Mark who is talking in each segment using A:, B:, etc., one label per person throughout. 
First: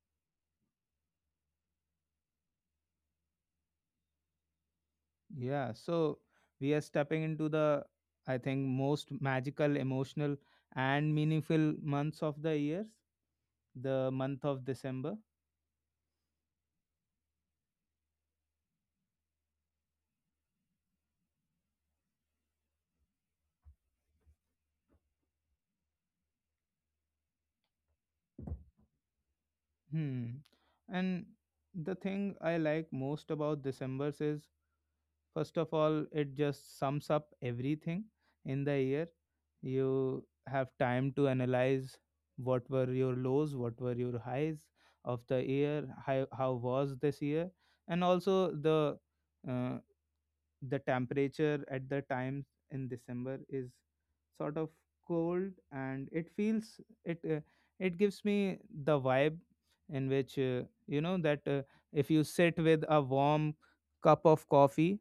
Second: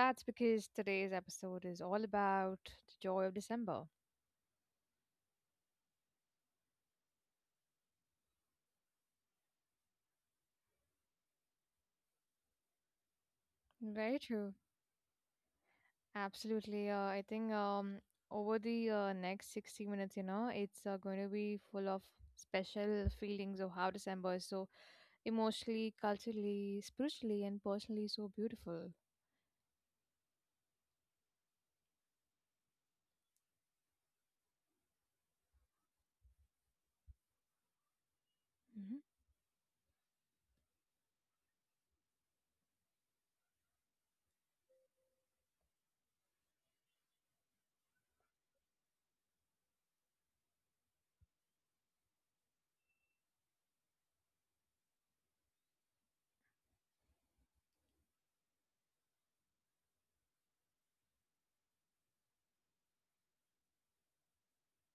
A: that's because today's episode is all about the joy of December.
B: Yeah, so we are stepping into the, I think, most magical, emotional, and meaningful months of the years, the
A: Very
B: month
A: true.
B: of December.
A: Absolutely. I think over the next 60 minutes, it's going to be full of special feelings of how December is so emotionally, culturally, spiritually, and personally so beautiful.
B: Hmm. And the thing I like most about December is, first of all, it just sums up everything in the
A: Mm-hmm.
B: year. You have time to analyze what were your lows, what were your highs of the year, how was this year, and also uh, the temperature at the time in December is sort of cold, and it feels it it gives me the vibe in which that if you sit with a warm cup of coffee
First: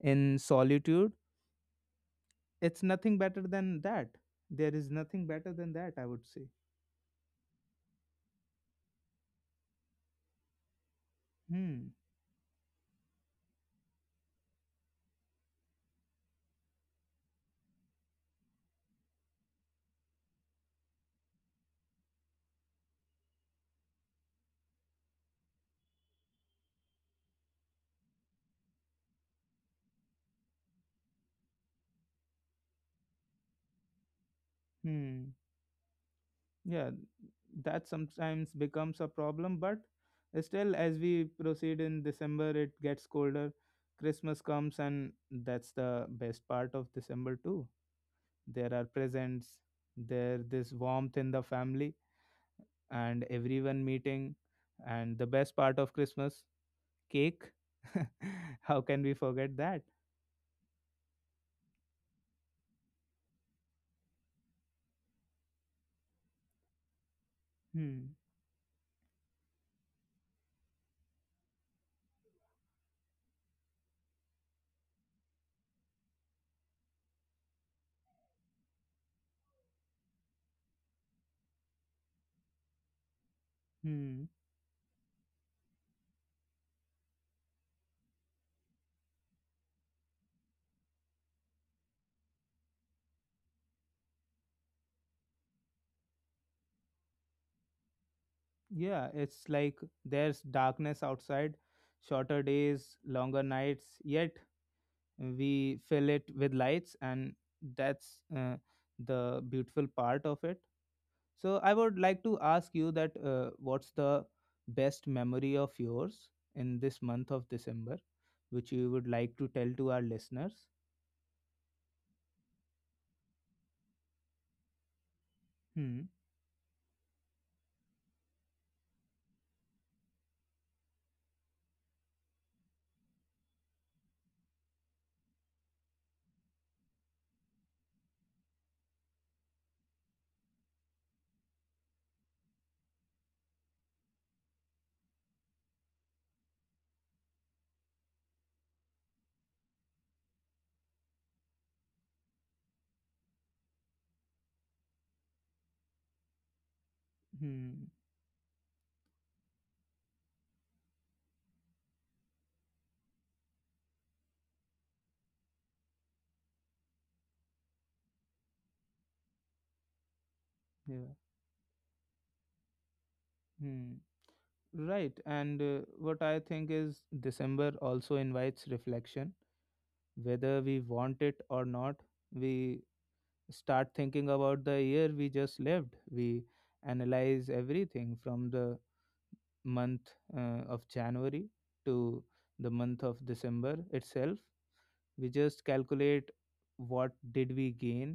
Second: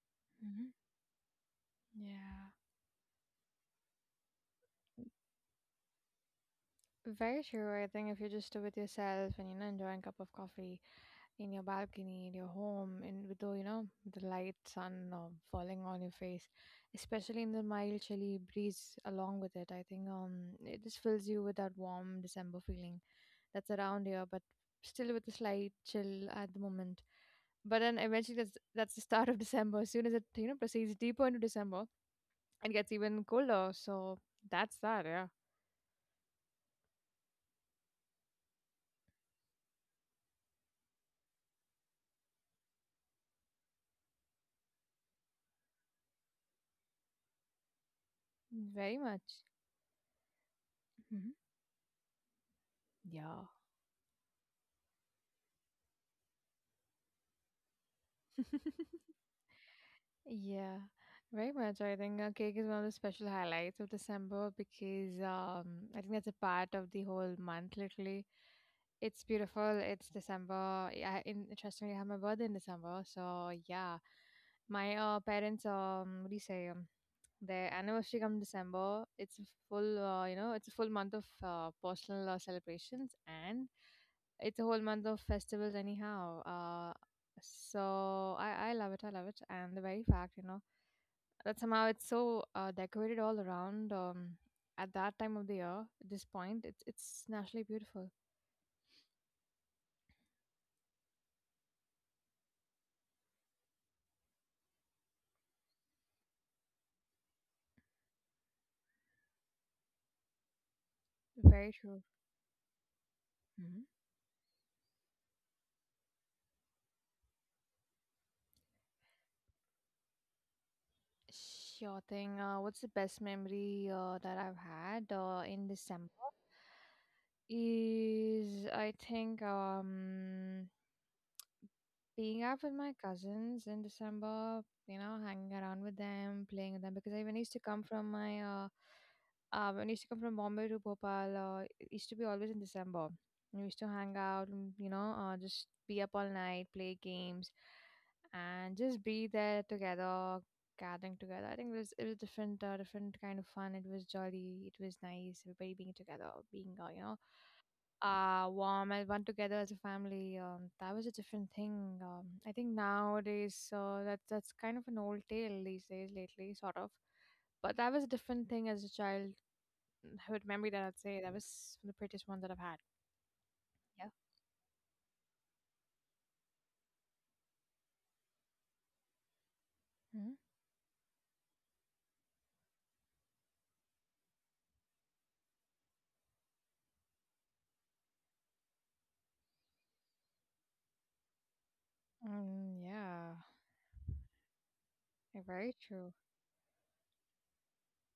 B: in
A: Mm-hmm.
B: solitude,
A: Yeah.
B: it's nothing better than that. There is nothing better than that, I would say.
A: Very true. I think if you just do with yourself and enjoying a cup of coffee in your
B: Hmm.
A: balcony, in your home, and with the the light sun falling on your face, especially in the mild chilly breeze along with it, I think it just fills you with that warm December feeling that's around here, but still with a slight chill at the moment. But then eventually that's the start of December. As soon as it proceeds deeper into December, it gets even colder. So that's that. Yeah,
B: Hmm. Yeah, that sometimes becomes a problem, but still as we proceed in December, it gets colder. Christmas comes, and that's the best part of December too. There are
A: very much.
B: presents, there this warmth in
A: Hmm.
B: the family, and
A: Yeah.
B: everyone meeting, and the best part of Christmas, cake. How can we forget that?
A: Yeah, very much. I think cake is one of the special highlights of December because I think that's a part of the whole month,
B: Hmm.
A: literally. It's beautiful. It's December. Yeah, interestingly, I have my birthday in December. So, yeah, my parents, what do you say, their anniversary comes December. It's a full, it's a full month of personal celebrations, and
B: Hmm.
A: it's a whole month of festivals anyhow, so I love it. I love it. And the very fact, that somehow it's so decorated all around at that time of the year, at this point, it's naturally beautiful.
B: Yeah, it's like there's darkness outside, shorter days, longer nights, yet we fill it with lights, and that's the beautiful part of it. So,
A: Very
B: I
A: true.
B: would like to ask you that
A: Hmm.
B: what's the best memory of yours in this month of December, which you would like to tell to our listeners?
A: Sure thing. What's the best memory that I've had in
B: Hmm.
A: December? Is I think being out with my cousins in December, hanging around with them, playing with them, because I when I used to come from my uh, when I used to come from Bombay to Bhopal, it used to be always in December. We used to hang out, and just be up all night, play games, and just be there together, gathering together. I think it was different, different kind of fun. It was jolly, it was nice. Everybody being together, being
B: Hmm.
A: warm and one together as a family. That was a different thing. I think nowadays that's kind of an old tale these days lately, sort of. But that was a different thing as a child. Childhood memory that I'd
B: Yeah.
A: say that was the prettiest one that I've had.
B: Hmm.
A: Yeah.
B: Right. And what I think is December also invites reflection,
A: Mm-hmm.
B: whether we want it or not, we start thinking about the year we just lived. We analyze everything from the month of January to the
A: Mm,
B: month of
A: yeah.
B: December itself. We
A: Yeah,
B: just
A: very true.
B: calculate what did we gain,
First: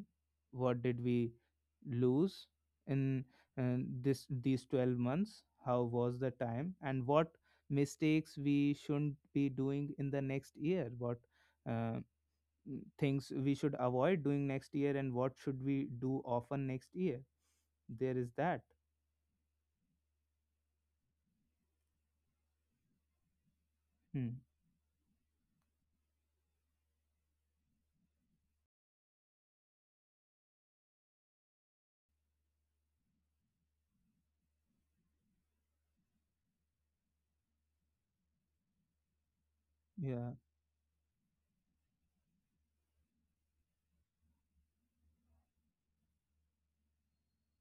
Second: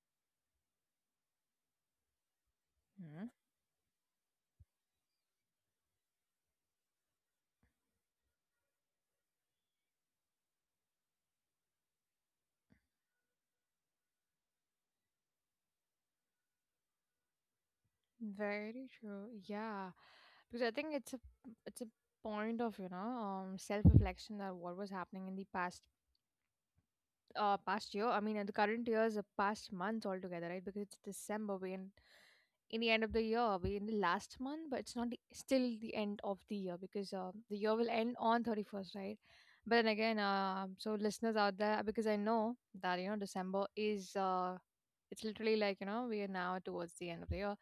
B: what did we lose in
A: Hmm.
B: uh, this these 12 months, how was the time, and what mistakes we shouldn't be doing in the next year, what uh, things we should avoid doing next year, and what should we do often next year. There is that.
A: Very true. Yeah. Because I think it's a point of self reflection
B: Hmm.
A: that what was happening in the past year. The current year is a past month altogether, right? Because it's December, we in the end of the year, we in the last month, but it's not the, still the end of the year because the year will end on 31st, right? but then again
B: Yeah.
A: uh, so listeners out there, because I know that December is it's literally like we are now towards the end of the year,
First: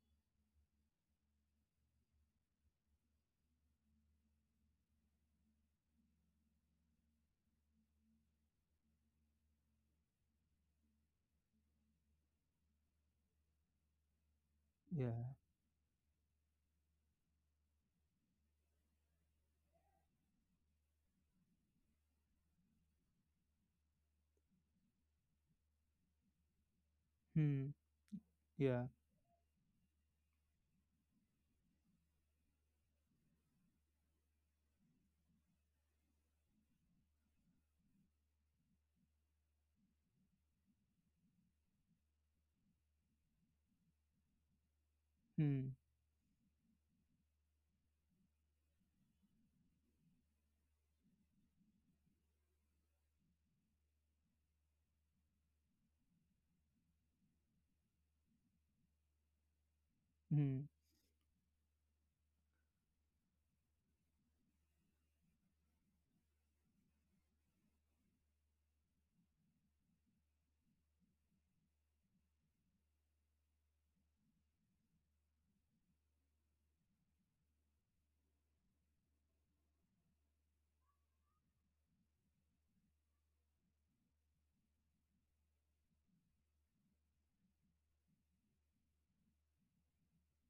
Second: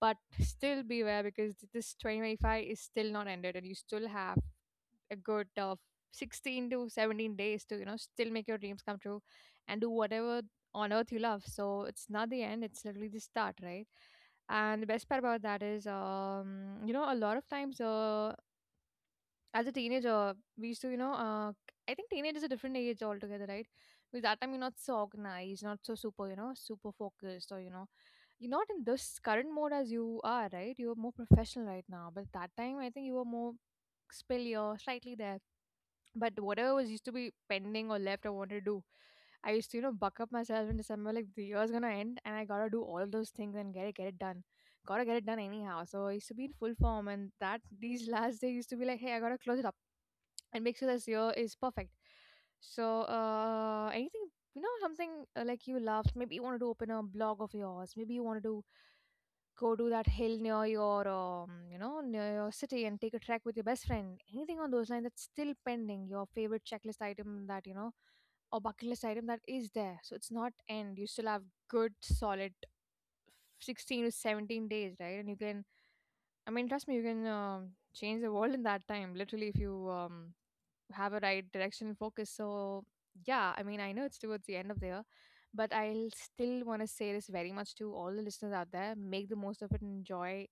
A: but still beware because this 2025 is still not ended, and you still have a good 16 to 17 days to still make your dreams come true and do whatever on earth you love. So it's not the end, it's literally the start, right? And the best part
B: Yeah.
A: about that is a lot of times as a teenager we used to I think teenage is a different age altogether, right? Because that time you're not so organized, not so super, super focused, or
B: Hmm.
A: you're not in
B: Yeah.
A: this current mode as you are, right? You're more professional right now, but that time I think you were more spillier slightly there. But whatever was used to be pending or left I wanted to do, I used to, buck up myself in December, like the year's gonna end and I gotta do all of those things and get it done. Gotta get it done
B: Hmm.
A: anyhow. So I used to be in full form, and that these last days used to be like, hey, I gotta close it up and make sure this year is perfect. So anything something like you loved, maybe you wanted to open a blog of yours, maybe you wanted to go to that hill near
B: Hmm.
A: your near your city and take a trek with your best friend, anything on those lines that's still pending, your favorite checklist item that or bucket list item that is there. So it's not end, you still have good solid 16 to 17 days, right? And you can, I mean, trust me, you can change the world in that time literally, if you um, have a right direction and focus. So, yeah, I mean, I know it's towards the end of the year, but I'll still want to say this very much to all the listeners out there, make the most of it, enjoy,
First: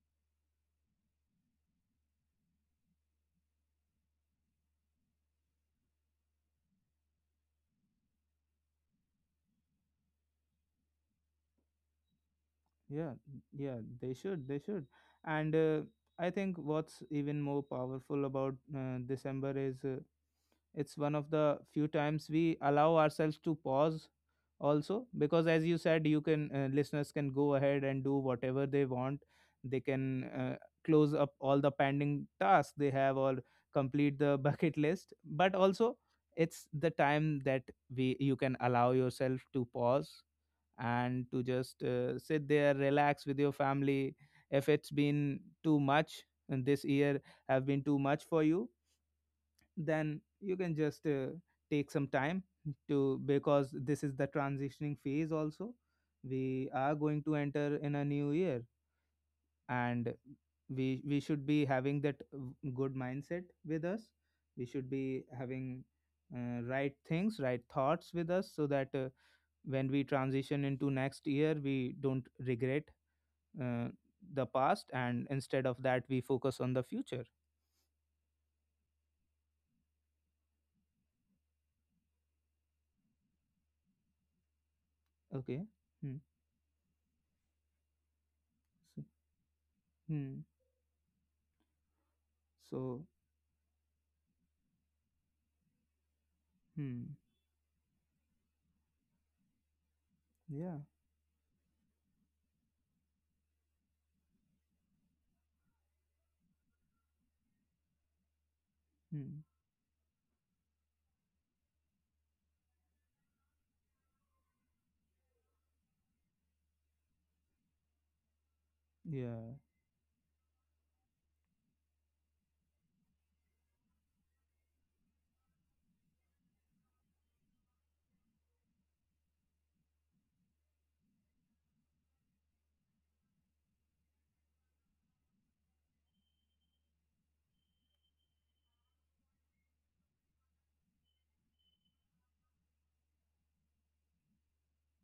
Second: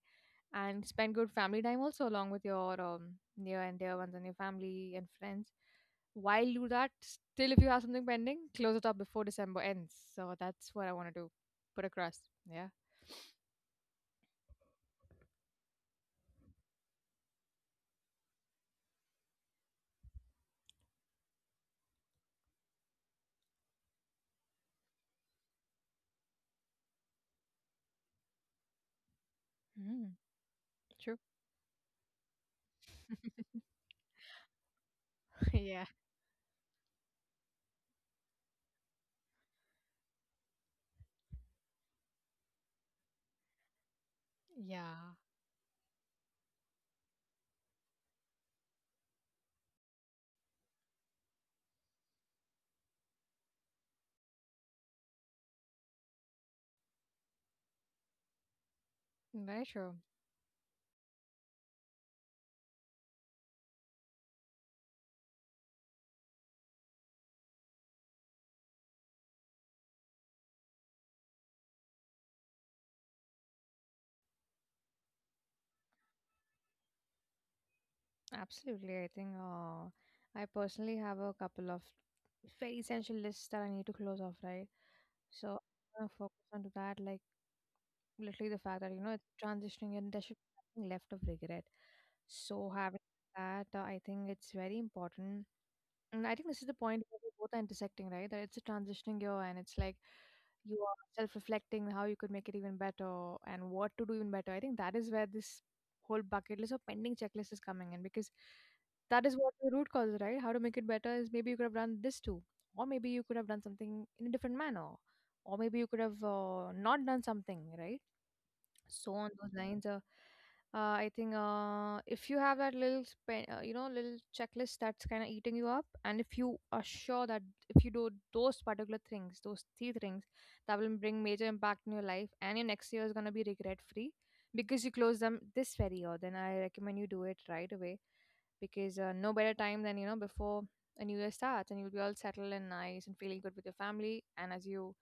A: and spend good family time also, along with your near and dear ones and your family and friends. While you do that, still, if you have something pending, close it up before December ends. So, that's what I wanted to put across. Yeah.
B: Yeah. Yeah, they should, they should. And I think what's even more powerful about December is it's one of the few times we allow ourselves to pause, also because, as you said, you can listeners can go ahead and do whatever they want. They can
A: Mm,
B: close
A: true.
B: up all the pending tasks they have, or complete the bucket list. But
A: Yeah.
B: also, it's the time that we you can allow yourself to pause and to just sit there, relax with your family, if it's
A: Yeah,
B: been too much, and this year have been too much for you, then you can just take some time to, because this is the transitioning phase also. We are going to enter in a new year,
A: very true.
B: and we should be having that good mindset with us. We should be having right things, right thoughts with us so that when we transition into next year, we don't regret uh, the past, and instead of that, we focus on the future.
A: Absolutely. I think I personally have a couple of very essential lists that I need to close off, right? So
B: Okay.
A: I'm gonna
B: Hmm.
A: focus onto that, like literally the fact that it's transitioning and
B: So,
A: there
B: hmm.
A: should be nothing left of regret. So having
B: So,
A: that, I think it's very important. And I think this is the point
B: hmm.
A: where they both are intersecting, right? That it's a transitioning year, and it's like
B: Yeah.
A: you are self reflecting how you could make it even better and what to do even better. I think that is where this whole bucket list or pending checklist is coming in, because that
B: Mm.
A: is what the root cause, is, right? How to make it better is maybe you could have done this too, or maybe you could have done something in a different manner, or maybe you could have not done something, right? So on
B: Yeah.
A: those lines, I think if you have that little, little checklist that's kind of eating you up, and if you are sure that if you do those particular things, those 3 things, that will bring major impact in your life, and your next year is gonna be regret free because you close them this very year. Then I recommend you do it right away because no better time than before a new year starts, and you'll be all settled and nice and feeling good with your family, and as you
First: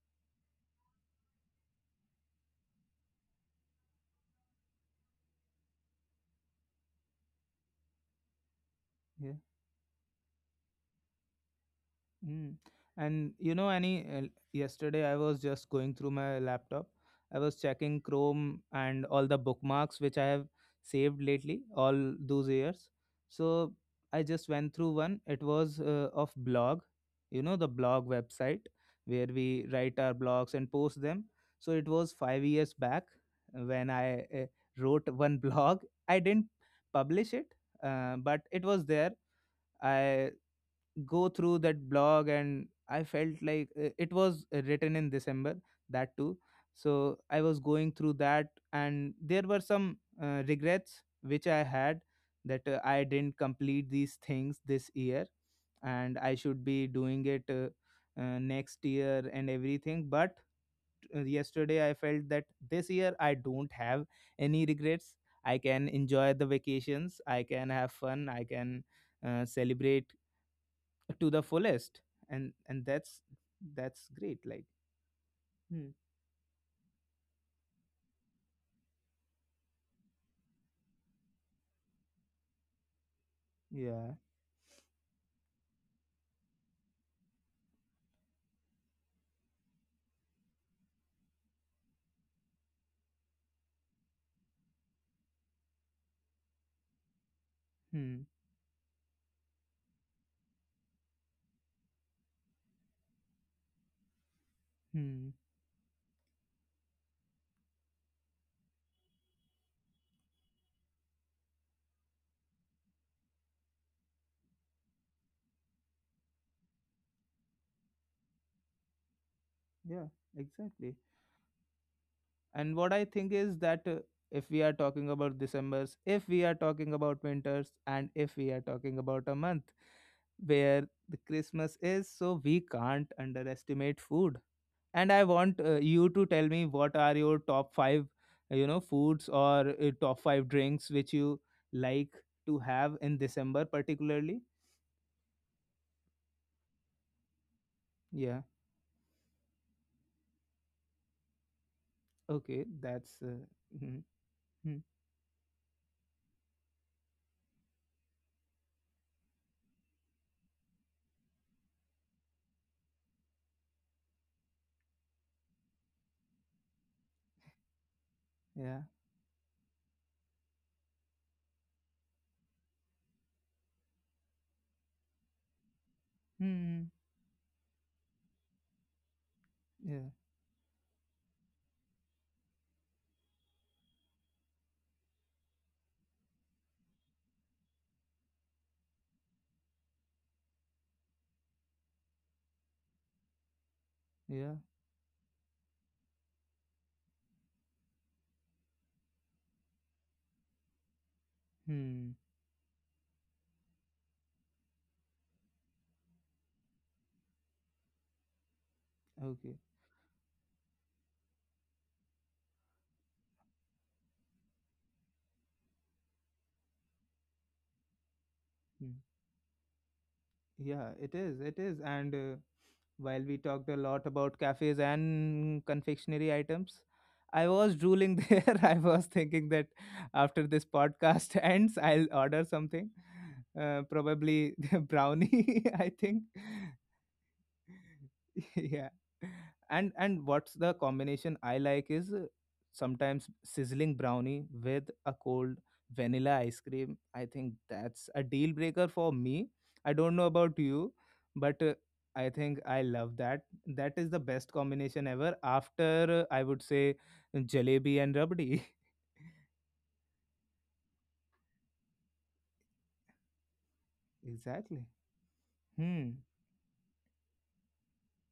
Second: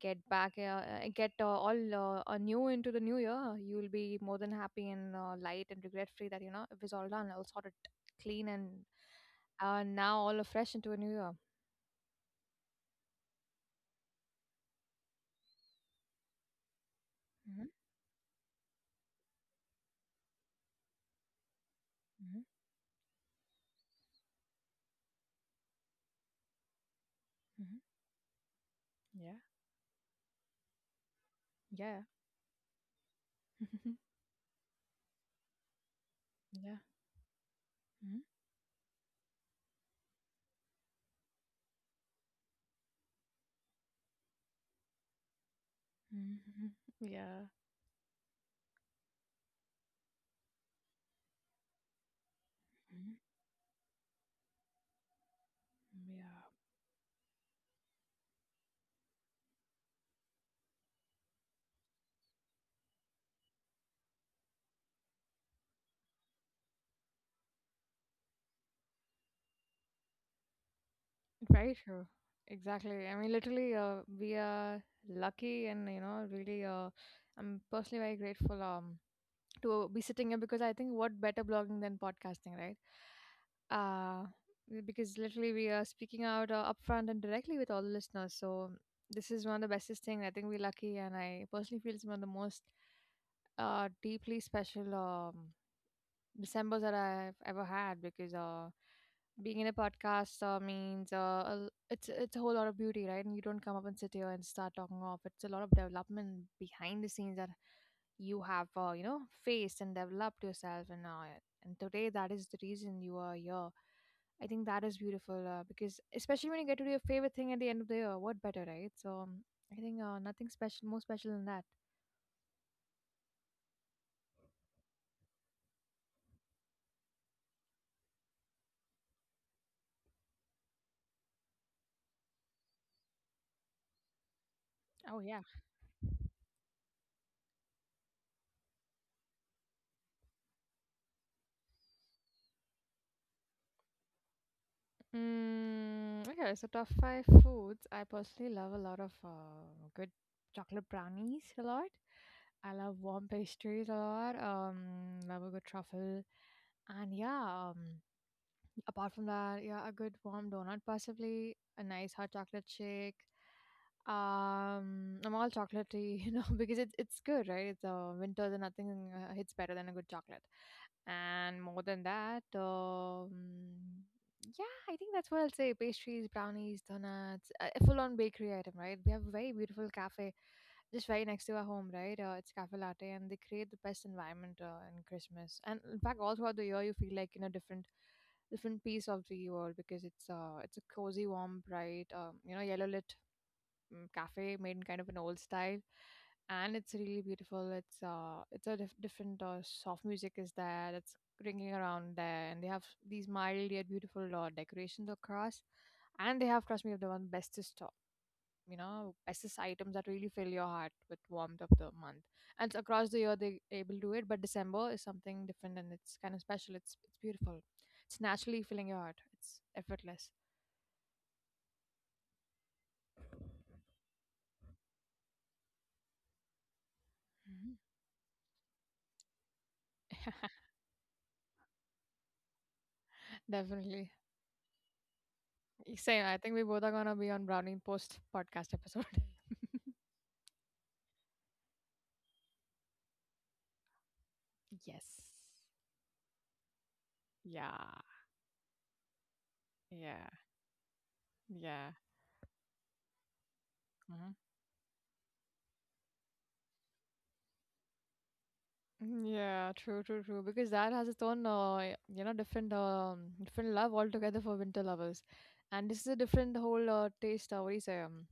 A: get back get all new into the new year, you will be more than happy and light and regret free that it was all done, all sorted, clean, and
B: Yeah.
A: now all are fresh into a new year.
B: Mm. And you know, Annie, yesterday I was just going through my laptop. I was
A: Hmm.
B: checking Chrome and all the bookmarks which I have saved lately, all
A: Hmm.
B: those years. So I just went through one. It was of blog, the
A: Hmm.
B: blog website where
A: Yeah.
B: we write our blogs and post them. So it
A: Yeah.
B: was 5 years back when I wrote one blog. I didn't
A: Yeah.
B: publish it,
A: Hmm.
B: but it was there. I go through that blog and I felt like it was written in December, that too.
A: Hmm.
B: So I
A: Yeah.
B: was going through that, and there were some regrets which I had, that I
A: Mhm.
B: didn't complete these things this year, and I
A: Yeah,
B: should be doing it next year and everything. But yesterday I felt that this year I don't have any regrets. I can enjoy the vacations, I can have fun, I can celebrate to the
A: very true,
B: fullest. And
A: exactly. I
B: that's
A: mean, literally
B: that's
A: we
B: great, like.
A: are lucky, and
B: Hmm.
A: really I'm personally very grateful to be sitting here, because I think what better blogging than podcasting, right?
B: Yeah.
A: Uh, because literally we are speaking out upfront and directly with all the listeners. So this is one of the bestest thing. I think we're lucky, and I personally feel it's one of the most deeply special. Resembles that I've ever had
B: Hmm.
A: because being in a podcast means it's a whole lot of beauty, right? And you don't come up and sit here and start talking off.
B: Hmm.
A: It's a lot of development behind the scenes that you have faced and developed yourself, and and today that is the reason you are here. I think that is beautiful because especially when you get to do your favorite thing at the end of the year, what better, right? So I think
B: Yeah,
A: nothing special,
B: exactly.
A: more special than that.
B: And what I think is that if we are talking about decembers, if we are talking about winters, and if we are talking about a month where the Christmas is, so we can't underestimate food. And
A: Oh
B: I
A: yeah.
B: want you to tell me, what are your top 5 foods, or top 5 drinks which you like to have in December particularly?
A: Mm, okay, so top 5 foods. I
B: Yeah.
A: personally love a lot of good chocolate brownies a lot.
B: Okay,
A: I love
B: that's
A: warm pastries a
B: mm,
A: lot.
B: mm,
A: Love a good truffle, and yeah. Apart from that, yeah, a good warm donut, possibly a nice hot chocolate shake. I'm all chocolatey, you know, because it's good, right? It's winters and
B: yeah,
A: nothing hits better than a good chocolate. And more than that, yeah, I think that's what I'll say. Pastries, brownies,
B: mm,
A: donuts, a full-on bakery item, right? We have a very beautiful
B: yeah,
A: cafe just right next to our home, right? It's Cafe Latte, and they create the best environment in Christmas. And in fact, all throughout the year, you feel like you know different different piece of the world because it's a cozy, warm, bright, you know, yellow lit
B: yeah,
A: cafe made in kind of an old style, and it's really beautiful. It's a different soft music is there that's ringing
B: mm,
A: around there, and they have these mild yet beautiful decorations across, and they have trust me the one bestest you know
B: okay,
A: SS items that really fill your heart with warmth of the month. And it's across the year they able to do it, but December is something different and it's kind of special. It's beautiful. It's naturally filling
B: mm.
A: your heart. It's effortless.
B: Yeah. It is, it is. And while we talked a lot about cafes and confectionery items, I
A: Mhm.
B: was drooling there. I was thinking that after this podcast ends, I'll order something,
A: Definitely.
B: probably brownie. I think.
A: Same. I think we both are gonna be on Browning post podcast
B: Yeah.
A: episode.
B: And what's the combination I like is, sometimes sizzling brownie with
A: Yes.
B: a cold vanilla ice cream. I think
A: Yeah.
B: that's a deal breaker for me. I don't
A: Yeah.
B: know about you, but
A: Yeah.
B: I think I love that. That is the
A: Mhm.
B: best combination ever, after I would say, jalebi and rabdi.
A: Mm, yeah, true, true, true. Because that has its own, you know, different, different love altogether for winter
B: Exactly.
A: lovers, and this is a
B: Hmm.
A: different whole taste. What do you say? Um,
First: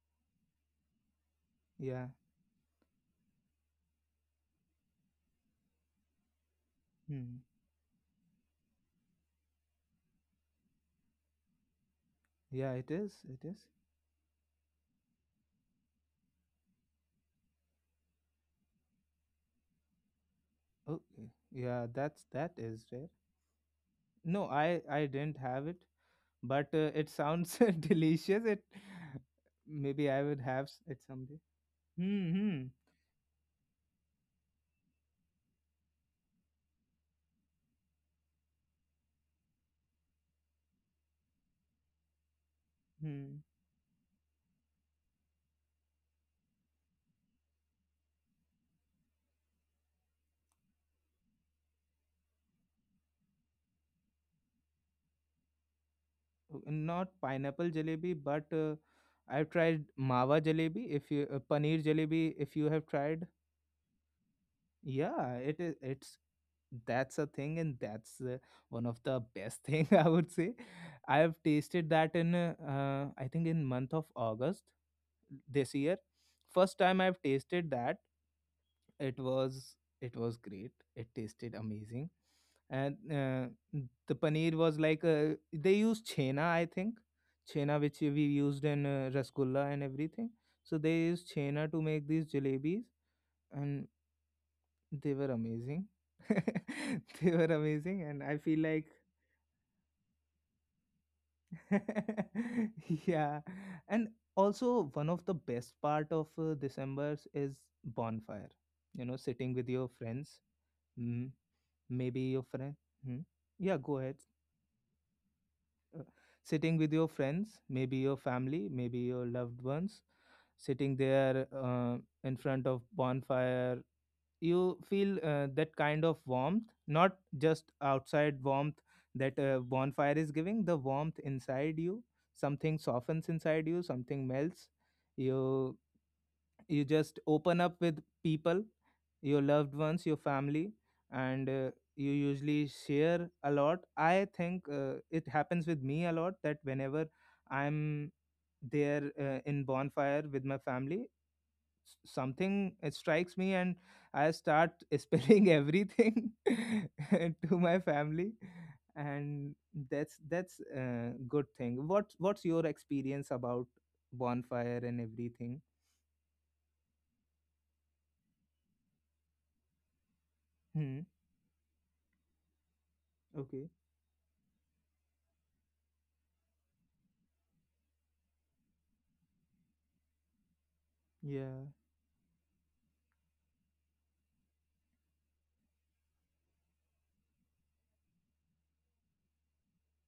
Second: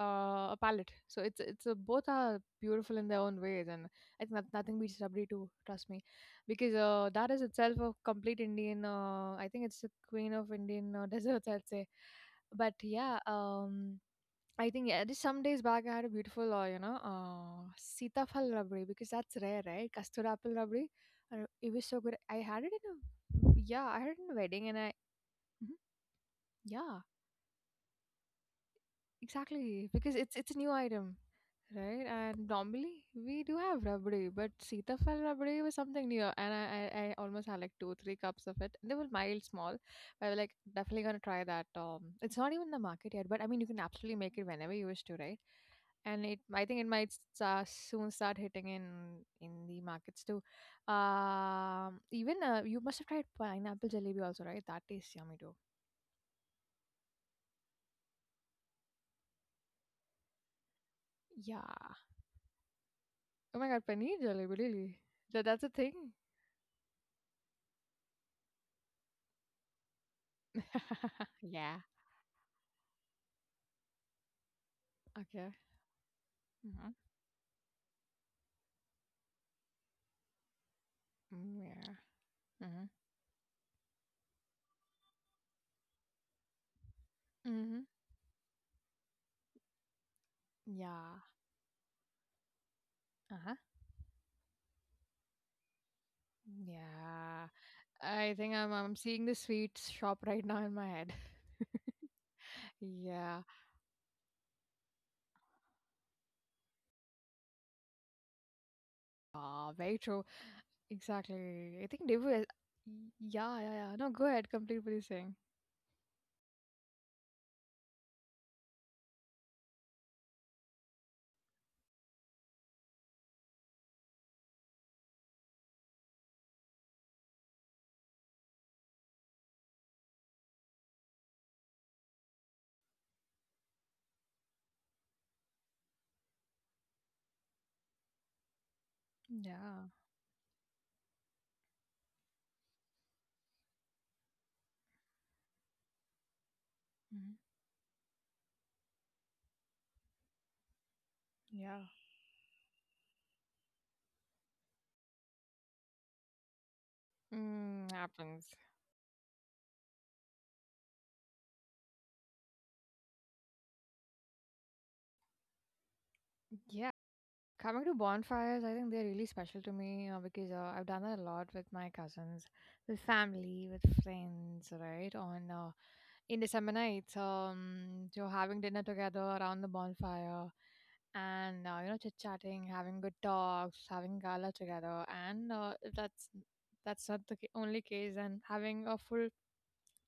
A: uh, A palette. So it's
B: Yeah.
A: both are beautiful in their own ways, and I think that nothing beats Rabri too. Trust me, because that is
B: Hmm.
A: itself a complete Indian. I think it's the queen of Indian desserts, I'd say.
B: Yeah,
A: But
B: it
A: yeah,
B: is, it is.
A: I think yeah, just some days back I had a beautiful, you know, sitafal rabri because that's rare, right? Custard apple rabri.
B: Okay.
A: And it
B: Yeah,
A: was so good.
B: that's
A: I
B: that
A: had it
B: is
A: in
B: rare.
A: a, yeah, I had it in
B: No,
A: a wedding
B: i i didn't have it,
A: Mhm.
B: but it
A: Yeah,
B: sounds delicious. It,
A: exactly,
B: maybe I
A: because
B: would
A: it's
B: have
A: a new
B: it
A: item,
B: someday.
A: right?
B: Hmm.
A: And
B: Hmm.
A: normally we do have rabdi, but sitafal rabdi was something new, and I almost had like 2 3 cups of it. And they were mild, small. But I was like definitely gonna try that. It's not even in the market yet,
B: Hmm.
A: but I mean you can absolutely make it whenever you wish to, right? And it I think it might soon start hitting in the markets too. Even you must have tried pineapple jalebi also, right? That tastes yummy too.
B: Not pineapple jalebi, but I've tried mawa jalebi. If you Paneer
A: Yeah.
B: jalebi, if you have tried.
A: Oh my god, paneer jalebi, really?
B: Yeah,
A: That
B: it
A: that's a
B: is.
A: thing?
B: It's That's a thing, and that's one of the best thing, I would say. I have
A: Yeah.
B: tasted that in I think in month of August
A: Okay.
B: this year. First
A: Mm-hmm.
B: time I've tasted that, it was it was great, it tasted
A: Yeah.
B: amazing.
A: Mm-hmm.
B: And the paneer was like, they used chhena, I think, chhena
A: Mm-hmm.
B: which we used in rasgulla and everything. So they
A: Yeah.
B: used chhena to make these jalebis,
A: Uh-huh.
B: and they were amazing. They
A: Yeah.
B: were amazing, and
A: I
B: I
A: think
B: feel
A: I'm
B: like.
A: I'm seeing the sweets shop right now in my head. Yeah.
B: Yeah. And also, one of the best part of December's is bonfire, sitting with
A: Ah,
B: your
A: very true.
B: friends. Mm.
A: Exactly. I think
B: Maybe
A: Devu. Is.
B: your friend. Hmm?
A: Yeah, yeah,
B: Yeah,
A: yeah.
B: go
A: No,
B: ahead.
A: go ahead. Complete what you're saying.
B: Sitting with your friends, maybe your family, maybe your loved ones, sitting there in front of bonfire, you feel that kind of warmth, not just outside warmth that bonfire is giving, the warmth inside you. Something softens inside you, something melts. You you just open up with people, your loved
A: Yeah.
B: ones, your family. And you usually share a lot, I think it happens with me a lot, that whenever
A: Mm-hmm.
B: I'm there in bonfire with my family,
A: Yeah.
B: something strikes me, and I start spilling everything to my
A: Mm,
B: family.
A: happens.
B: And that's a good thing. What's your experience about bonfire and everything?
A: Yeah. Coming to bonfires, I think they're really special to me because I've
B: Hmm.
A: done that a lot with my cousins, with family,
B: Okay.
A: with friends, right? On in December nights, so having dinner together around the bonfire,
B: Yeah.
A: and you know, chit chatting, having good talks, having gala together, and if that's that's not the only case, and having a full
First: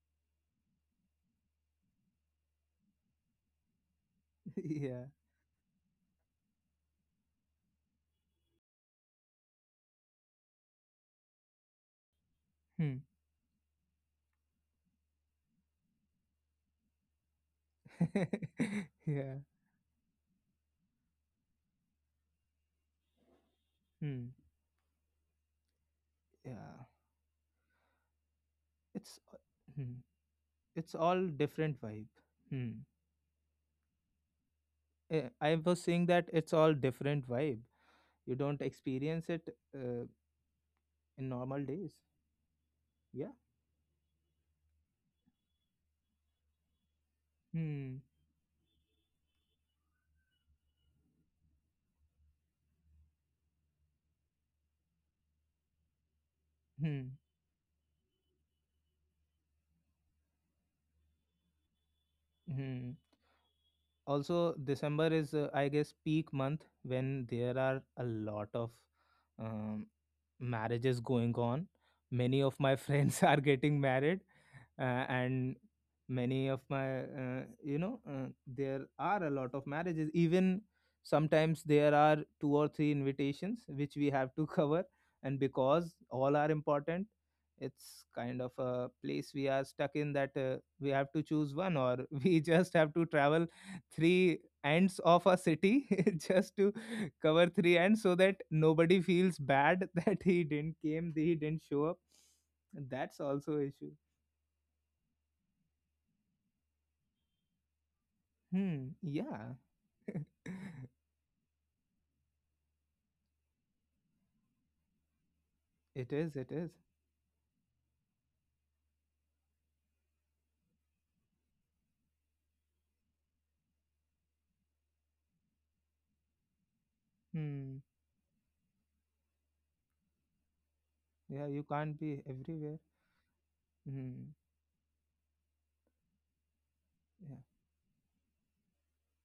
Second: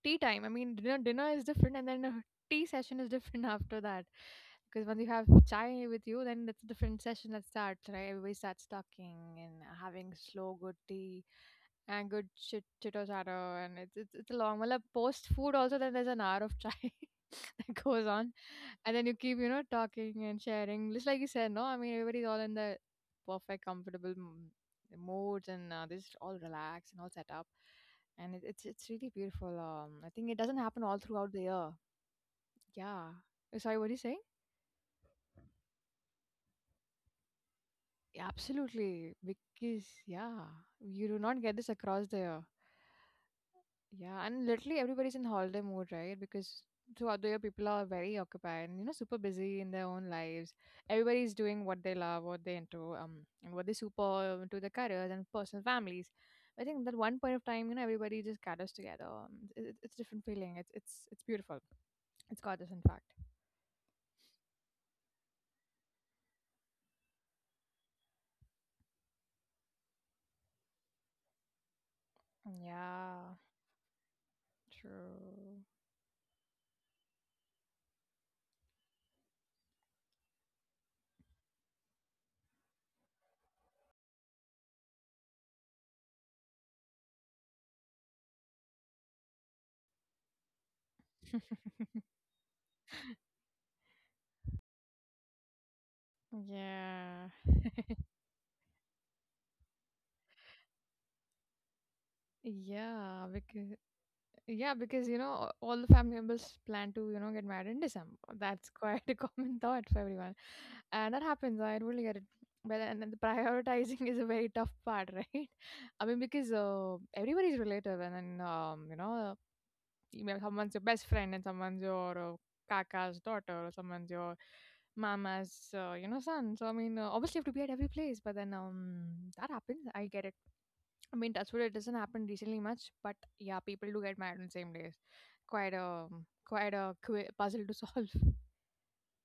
A: tea time. I mean, dinner dinner is different, and then a tea session is different after that. Because once
B: Yeah.
A: you have chai with you, then it's a different session that starts, right? Everybody starts talking and having slow, good tea and good chit
B: Hmm.
A: chitto chatter and it's a long well post food also then there's an hour of chai that goes on and then you
B: Yeah.
A: keep you know talking and sharing just like you said no I mean everybody's all in the perfect comfortable
B: Hmm.
A: moods and this all
B: Yeah.
A: relaxed and all set up and it's really
B: It's.
A: beautiful
B: Hmm.
A: I think it doesn't happen
B: It's
A: all
B: all
A: throughout the year.
B: different vibe. Hmm.
A: Yeah. Sorry what are you saying?
B: Eh, I was saying that it's all different vibe.
A: Yeah,
B: You don't
A: absolutely
B: experience it
A: because
B: uh,
A: yeah you do
B: in
A: not get
B: normal
A: this
B: days.
A: across the year.
B: Yeah.
A: Yeah, and literally everybody's in holiday mode, right? Because throughout the year, people are
B: Hmm.
A: very occupied and, you know, super busy in their own lives. Everybody's doing what they love, what they into, and what they super into their careers and personal families. I think that
B: Hmm.
A: one point of time, you know, everybody just gathers together. It's a different feeling. It's beautiful. It's gorgeous, in
B: Hmm.
A: fact.
B: Also, December is I guess peak month when there are a lot of um, marriages going on. Many of my friends
A: Yeah,
B: are getting married, and
A: true.
B: many of my you know there are a lot of marriages. Even sometimes there are two or three invitations which we have to cover, and because all are important, it's kind of a place we are stuck in, that we have to choose one, or we just have to travel three ends of a city just to
A: Yeah.
B: cover three ends, so that nobody feels bad that he didn't came, he didn't show up. That's
A: Yeah,
B: also
A: because
B: issue.
A: yeah, because you know all the family members plan to you know get married in December. That's
B: Hmm.
A: quite a
B: Yeah.
A: common thought for everyone, and that happens. I really get it. But then the prioritizing is a very tough part, right? I
B: It
A: mean,
B: is, it
A: because
B: is.
A: everybody's relative, and then you know, someone's your best friend, and someone's your kaka's daughter, or someone's your mama's, you know, son. So I mean, obviously you have to be at
B: Hmm.
A: every place. But then that happens. I get it. I mean,
B: Yeah,
A: that's wood,
B: you
A: it doesn't
B: can't be
A: happen recently
B: everywhere.
A: much, but yeah, people do get
B: Hmm.
A: married on same days. Quite a quite a
B: Yeah.
A: puzzle to solve.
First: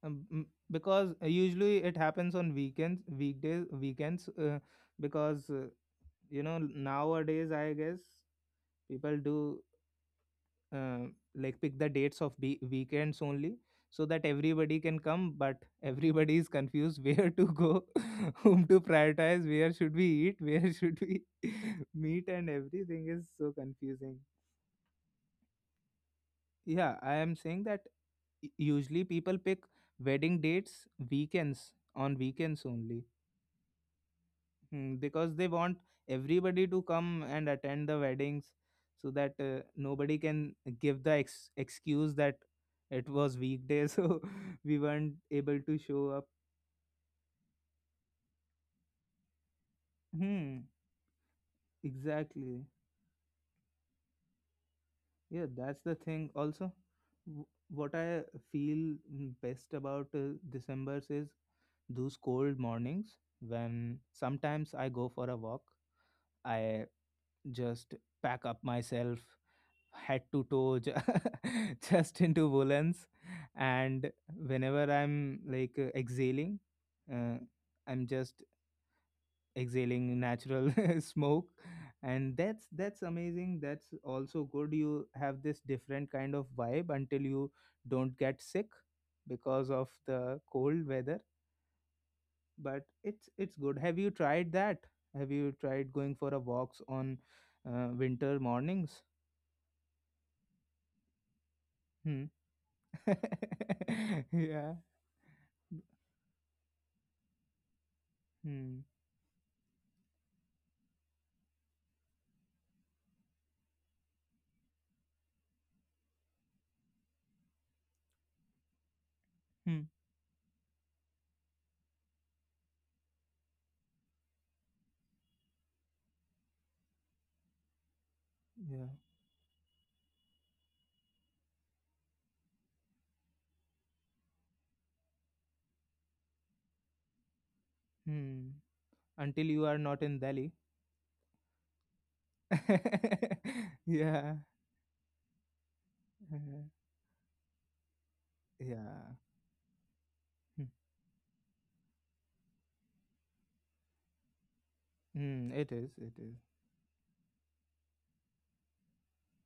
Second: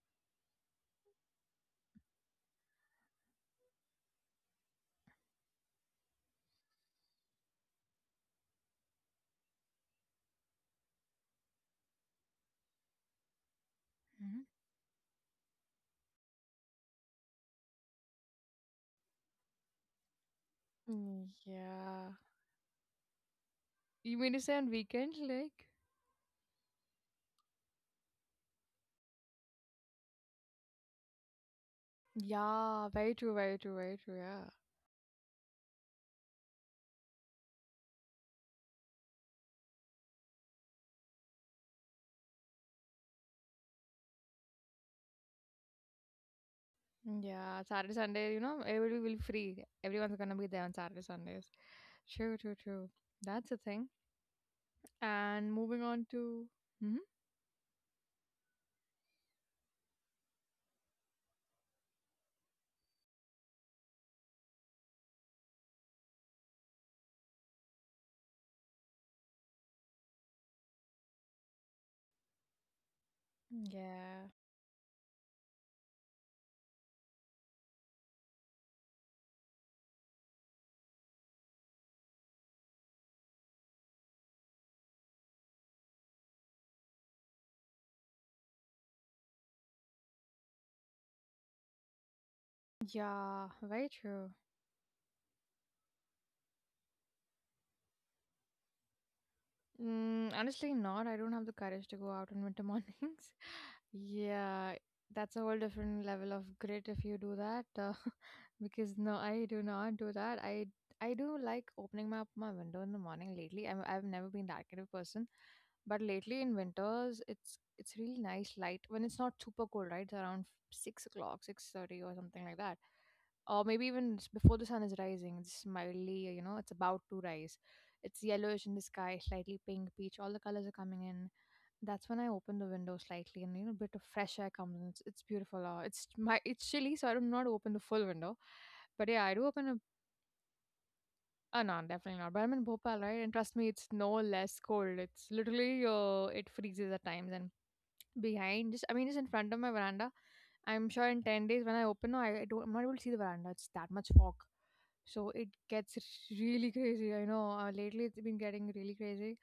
B: Because usually it happens on weekends, weekdays, weekends, because nowadays, I guess people do uh, like pick the dates of weekends only, so that
A: Hmm.
B: everybody can come, but everybody is confused where to go, whom to prioritize, where should we eat, where should we
A: Mm, yeah.
B: meet, and everything is so confusing.
A: You mean to say on weekends, like?
B: Yeah, I am saying that usually people pick wedding dates, weekends, on weekends
A: Yeah,
B: only.
A: very true, very true, very true. Yeah,
B: Mm, because they want everybody to come and attend the weddings so that nobody can give the excuse that it was weekday, so we weren't able to show up.
A: mm, yeah. Saturday, Sunday, you know, everybody will be free. Everyone's gonna be there
B: Hmm.
A: on Saturday, Sundays. True, true,
B: Exactly.
A: true. That's the thing.
B: Yeah,
A: And
B: that's
A: moving
B: the
A: on
B: thing
A: to,
B: also.
A: hmm
B: What I feel best about December is those cold mornings when sometimes I go for a walk. I just pack up myself head to toe just into woolens, and
A: yeah,
B: whenever I'm like, exhaling, uh, I'm just exhaling natural smoke, and that's amazing. That's also Good, you have this different kind of vibe until you don't get sick because of the cold weather, but it's
A: yeah,
B: it's good.
A: very
B: Have you
A: true.
B: tried that? Have you tried going for a walks on winter mornings?
A: Mm, honestly, not. I don't have the courage to go
B: Hmm.
A: out on winter mornings.
B: Yeah.
A: Yeah, that's a whole different level of grit if you do that.
B: Hmm.
A: Because no, I do not do that. I do like opening my window in the morning lately. I've never been that kind of person, but lately in winters, it's really nice light when it's not super
B: Hmm.
A: cold, right? It's around 6 o'clock, 6:30, or something like that, or maybe even before the sun is rising. It's mildly, you know, it's about to rise. It's yellowish in the
B: Yeah.
A: sky, slightly pink, peach. All the colors are coming in, that's when I open the window slightly and you know a bit of fresh air comes in. It's beautiful. It's my it's chilly, so I do not open the full window.
B: Hmm.
A: But yeah, I
B: Until
A: do
B: you are
A: open
B: not in Delhi.
A: a no, definitely not. But I'm in Bhopal, right? And trust me, it's no
B: Yeah.
A: less cold. It's literally
B: Uh,
A: it freezes at times and behind just I mean
B: yeah.
A: just in front of my veranda
B: Hmm.
A: I'm sure in 10 days when I open no, I don't I'm not able to see the veranda it's that much fog so it
B: Hmm. It is.
A: gets
B: It is.
A: really crazy. I know lately it's been getting really crazy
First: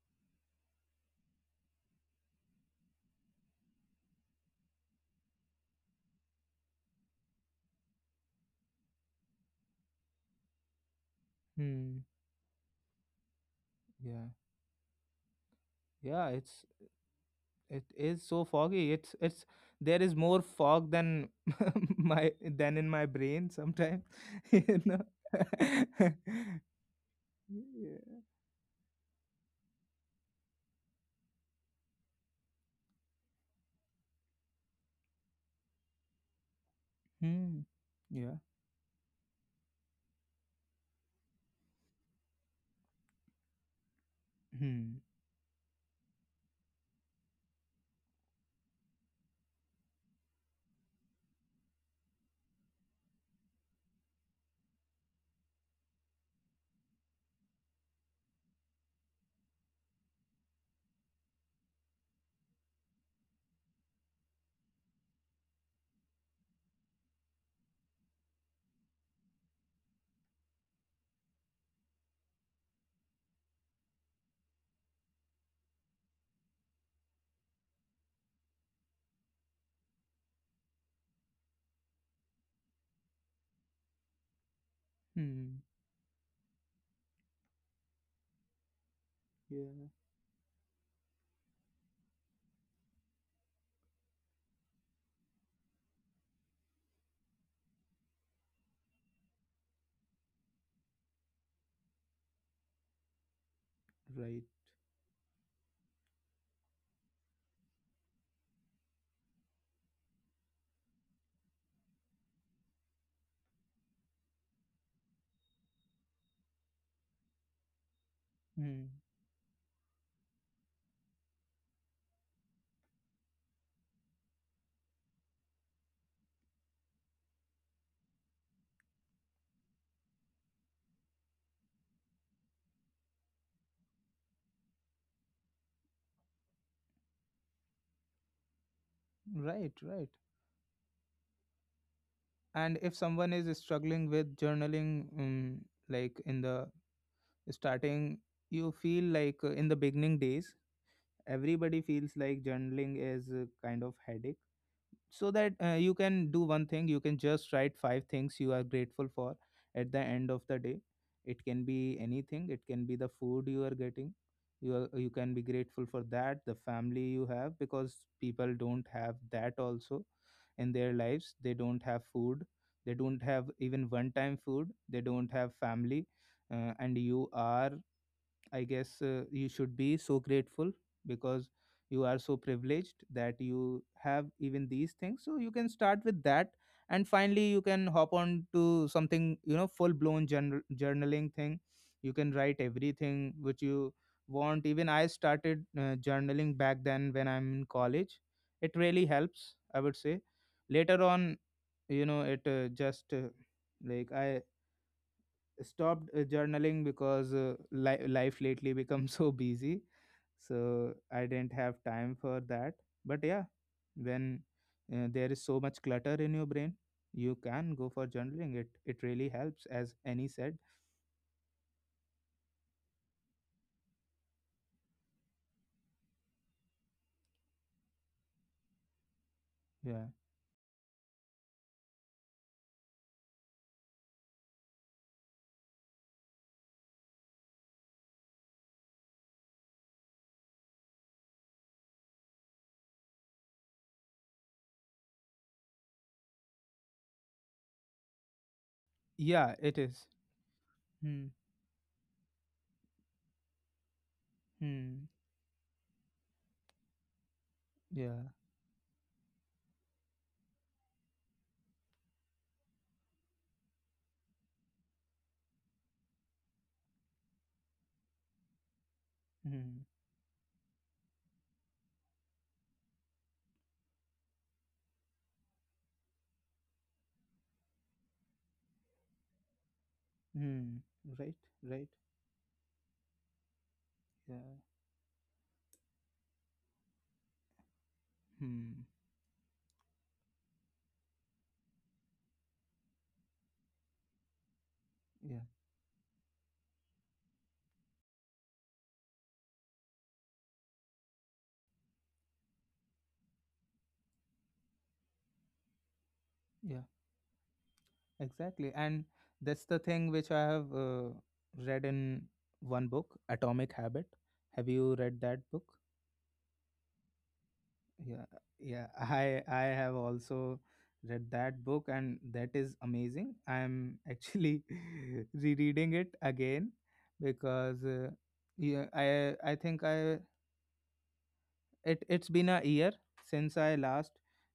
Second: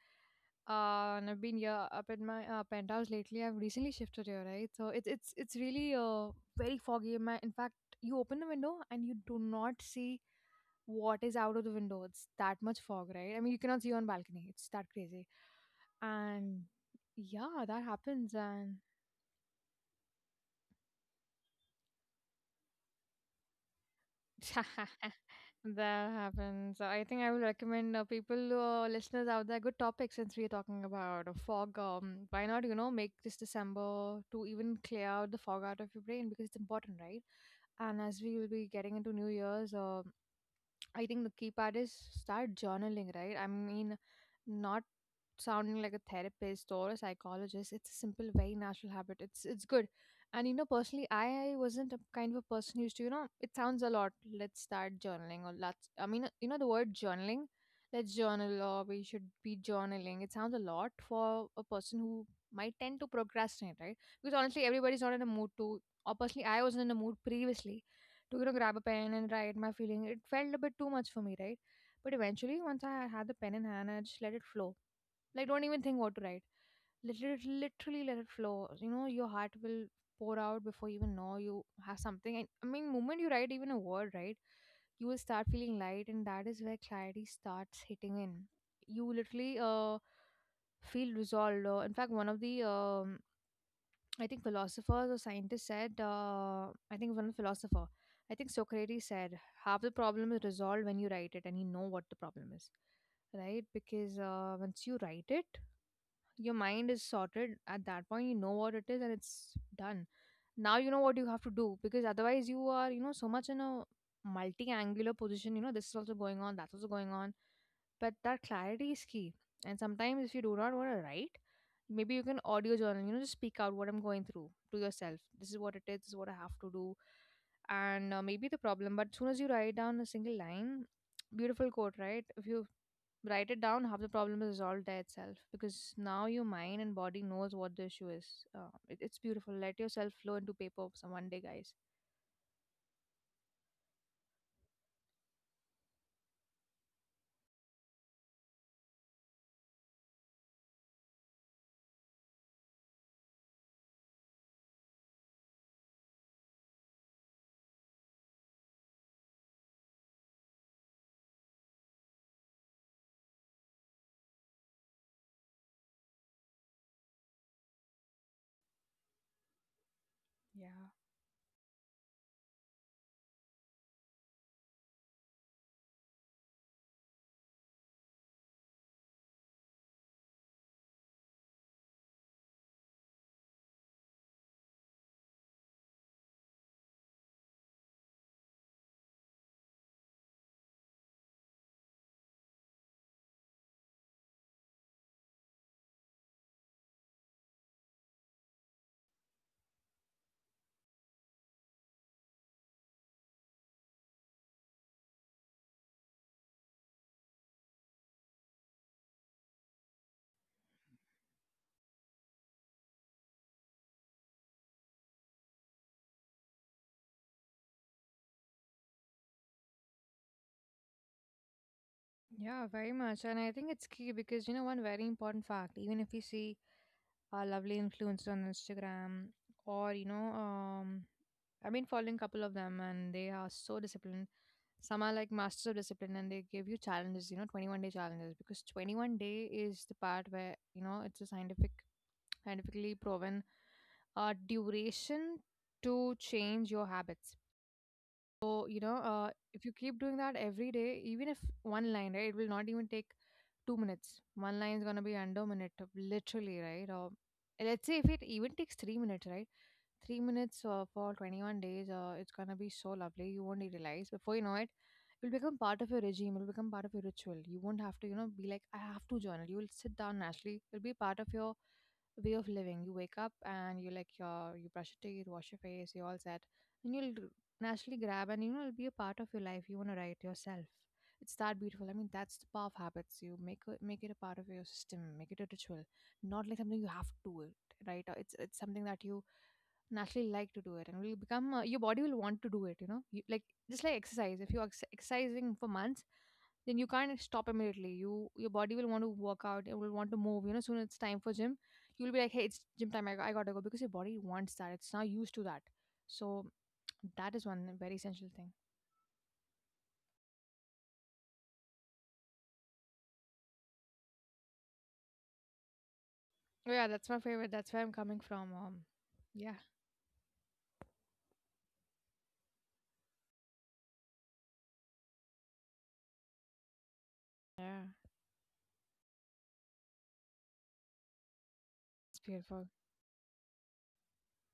A: and I've been yeah up at my penthouse lately I've recently shifted here right so it's really very foggy my in fact you open the window and you do not see what is out of the window
B: Hmm.
A: it's that much fog right I mean you cannot see on
B: Yeah.
A: balcony it's that crazy
B: Yeah.
A: and
B: It's.
A: yeah that
B: It is
A: happens
B: so
A: and
B: foggy. It's. It's. There is more fog than my than in my brain sometimes. you know.
A: that happens. So, I think I would recommend
B: Yeah.
A: people, listeners out there, good topic since we are talking about a fog. Why not, you know, make this December to even clear out the fog out of your brain because it's important, right?
B: Hmm.
A: And as we
B: Yeah.
A: will be getting into New Year's, I think the key part is start journaling, right? I mean, not
B: Hmm.
A: sounding like a therapist or a psychologist. It's a simple, very natural habit. It's good. And you know, personally, I wasn't a kind of a person who used to, you know, it sounds a lot. Let's start journaling or let's. I mean, you know, the word journaling. Let's journal or we should be journaling. It sounds a lot for a person who might tend to procrastinate, right? Because honestly, everybody's not in a mood to. Or personally, I wasn't in a mood previously to you know grab a pen and write my feeling it felt a bit too much for me right but eventually once I had the pen in hand I just let it flow like don't even think what to write literally, literally let it flow you know your heart will pour out before you even know you have something and I mean moment you write even a word right you will start
B: Hmm.
A: feeling light and that is where clarity starts hitting in. You literally
B: Yeah.
A: feel resolved in fact one of the I think philosophers or scientists said, I think one philosopher, I think Socrates said, half the problem is resolved when you write it and you know what the problem is, right? Because
B: Right.
A: once you write it, your mind is sorted. At that point, you know what it is and it's done. Now you know what you have to do, because otherwise you are, so much in a multi angular position. This is also going on, that's also going on, but that
B: Hmm.
A: clarity is key. And sometimes, if you do not want to write, maybe you can audio journal. Just speak out what I'm going through to yourself. This is what it is, this is what I have to do. And maybe the problem. But soon as you write down a single line, beautiful quote, right? If you write it down, half the problem is resolved there itself, because now your mind and body knows what the issue is. It's beautiful.
B: Right.
A: Let
B: Right.
A: yourself flow into paper some one day, guys.
B: And if someone is struggling with journaling, like in the starting, you feel like, in the beginning days everybody feels like journaling is a kind of headache. So that, you can do one thing. You can just write five things you are grateful for at the end of the day. It can be anything. It can be the food you are getting. You can be grateful for that, the family you have, because people don't have that also in
A: Yeah,
B: their lives. They don't have food. They don't have even one time food. They don't have family. And you are, I guess, you should be so grateful, because you are so privileged that you have even these things. So you can start with that, and finally you can hop on to something, you know, full blown journaling thing. You can write everything which you want. Even I started journaling back then when I'm in college. It really helps, I would say. Later on, you know, it just like I stopped journaling because life lately become so busy, so I didn't have time for that. But yeah, when, there is so much clutter in your brain, you can go for journaling. It really helps, as Annie said.
A: yeah, very much. And I think it's key, because one very important fact. Even if we see lovely influencers on Instagram, or,
B: Yeah,
A: I've been following a couple of them, and they are so disciplined. Some are like masters of discipline, and they give you challenges, 21-day challenges, because 21 day is the part where it's a scientifically proven duration to change your habits. So,
B: yeah,
A: if you
B: it
A: keep
B: is.
A: doing that every day, even
B: Hmm.
A: if one line, right, it will not even take 2 minutes. One line is going to
B: Hmm.
A: be under a minute, literally, right? Or let's say if it
B: Yeah.
A: even takes 3 minutes, right? 3 minutes for 21 days, it's going to be so lovely. You won't realize. Before you know it, it will become part of your regime. It will become part of your ritual. You won't have to, be like, I have to journal. You will
B: Hmm.
A: sit down naturally. It will be part of your way of living. You wake up and you brush your teeth, wash your face, you're all set, and you'll naturally grab and it'll be a part of your life. You want to write yourself.
B: Hmm.
A: It's
B: Right,
A: that beautiful.
B: right.
A: I mean, that's the power of habits. You make it a part of
B: Yeah.
A: your system. Make it a ritual, not like something you have to do it, right. It's
B: Hmm.
A: something that you naturally like to do it, and will become your body will want to do it. You know you, like Just like exercise, if you're
B: Yeah.
A: exercising for months, then you can't stop immediately. Your body will want to work out, it will want to move. Soon it's time for gym. You'll be like, hey, it's gym time, I gotta go, because your body wants that, it's not used to that. So
B: Yeah.
A: that is one very essential thing.
B: Exactly. And that's the thing which I have, read in one book, Atomic Habit. Have you read that book?
A: Oh, yeah, that's my favorite. That's where I'm coming
B: Yeah.
A: from.
B: Yeah. I
A: Yeah,
B: I have also read that book and that is amazing. I'm actually rereading it again, because,
A: yeah,
B: yeah, I think I, it,
A: it's
B: it's been a
A: beautiful,
B: year since I last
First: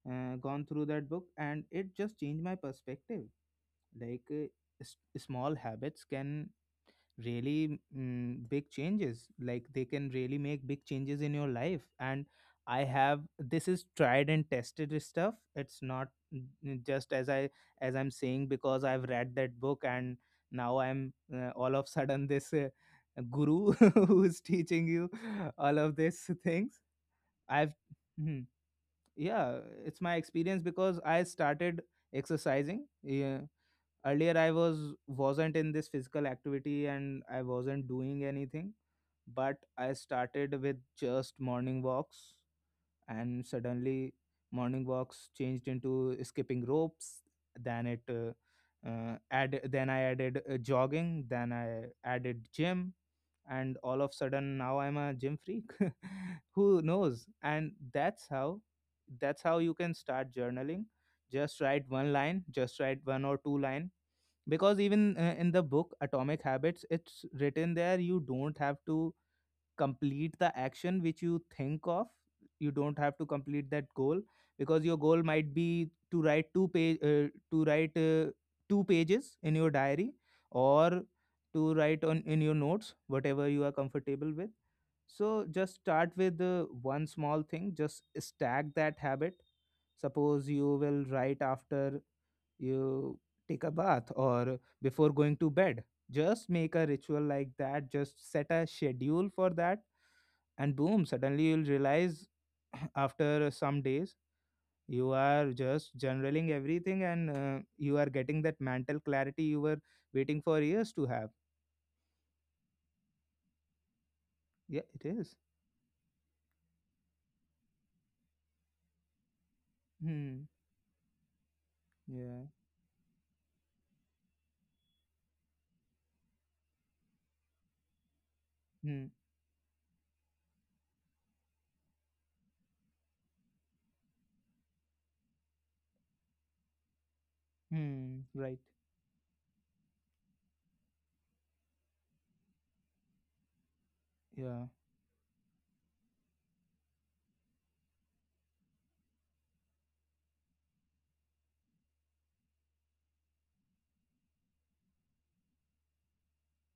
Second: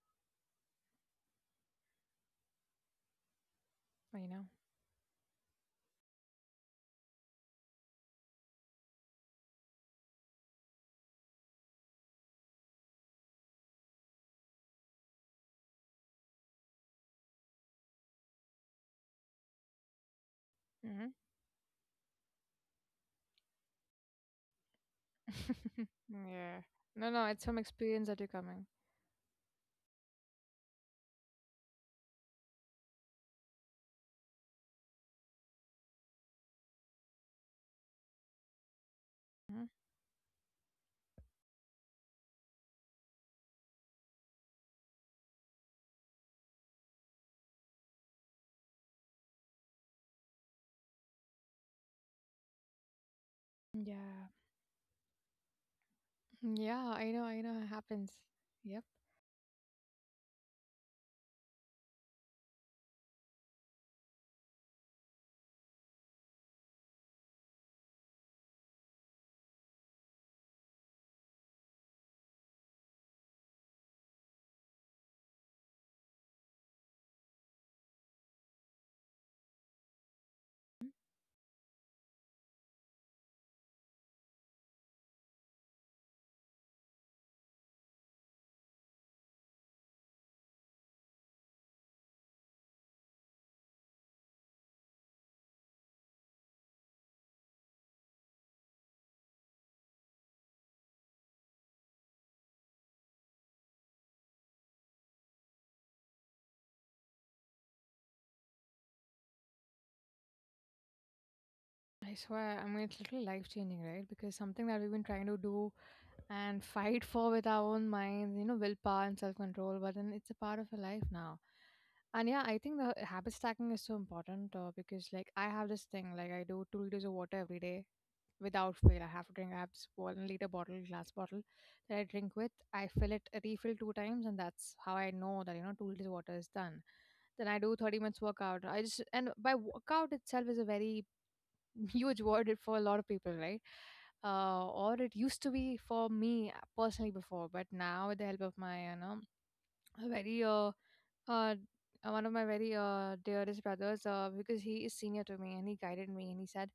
B: gone through that book and it just changed my perspective. Like,
A: you know
B: small habits can really, mm, big changes, like they can really make big changes in your life. And I have this, is tried and tested stuff. It's not, n- just as I, as I'm saying, because I've read that book and now I'm, all of sudden this, guru who's teaching you all
A: mm-hmm.
B: of these
A: Yeah.
B: things.
A: No, no, it's from
B: I've
A: experience that you're
B: Mhm.
A: coming.
B: Yeah, it's my experience because I started exercising. Yeah. Earlier I was, wasn't in this physical activity and I wasn't doing anything, but
A: Mhm.
B: I started with just morning walks. And suddenly morning walks changed into skipping ropes. Then it add then I added jogging, then I added gym, and all of
A: Yeah.
B: sudden now I'm a gym freak.
A: Yeah,
B: Who knows.
A: I know, it
B: And
A: happens.
B: that's how,
A: Yep.
B: that's how you can start journaling. Just write one line, just write one or two line, because even, in the book Atomic Habits, it's written there: you don't have to complete the action which you think of. You don't have to complete that goal, because your goal might be to write two page, to write two pages in your diary, or to write on in your notes, whatever you are comfortable with. So just start with, one small thing. Just stack that habit. Suppose you will write after you take a bath, or before going to bed. Just make a ritual like that, just set a schedule for that, and boom, suddenly you'll realize, after some days, you are just generaling everything, and, you are getting that mental clarity you were waiting for years to have.
A: I swear, I mean, it's literally life changing, right? Because something that
B: Yeah,
A: we've been
B: it
A: trying
B: is.
A: to do and fight for with our own minds, willpower and self control, but then it's a
B: Hmm.
A: part of your life now. And yeah,
B: Yeah.
A: I think the habit stacking is so important because, like, I have this thing, like, I do 2 liters of water every day without fail. I
B: Hmm.
A: have to drink, I have this 1 liter bottle, glass bottle that I drink with. I fill it, refill two times, and that's how I know that, 2 liters of water is done. Then I do 30 minutes
B: Hmm. Right.
A: workout. I just and by workout itself is a very huge word, it, for a lot of people, right.
B: Yeah.
A: Or it used to be for me, personally, before. But now, with the help of my you know a very uh one of my very dearest brothers, because he is senior to me, and he guided me, and he said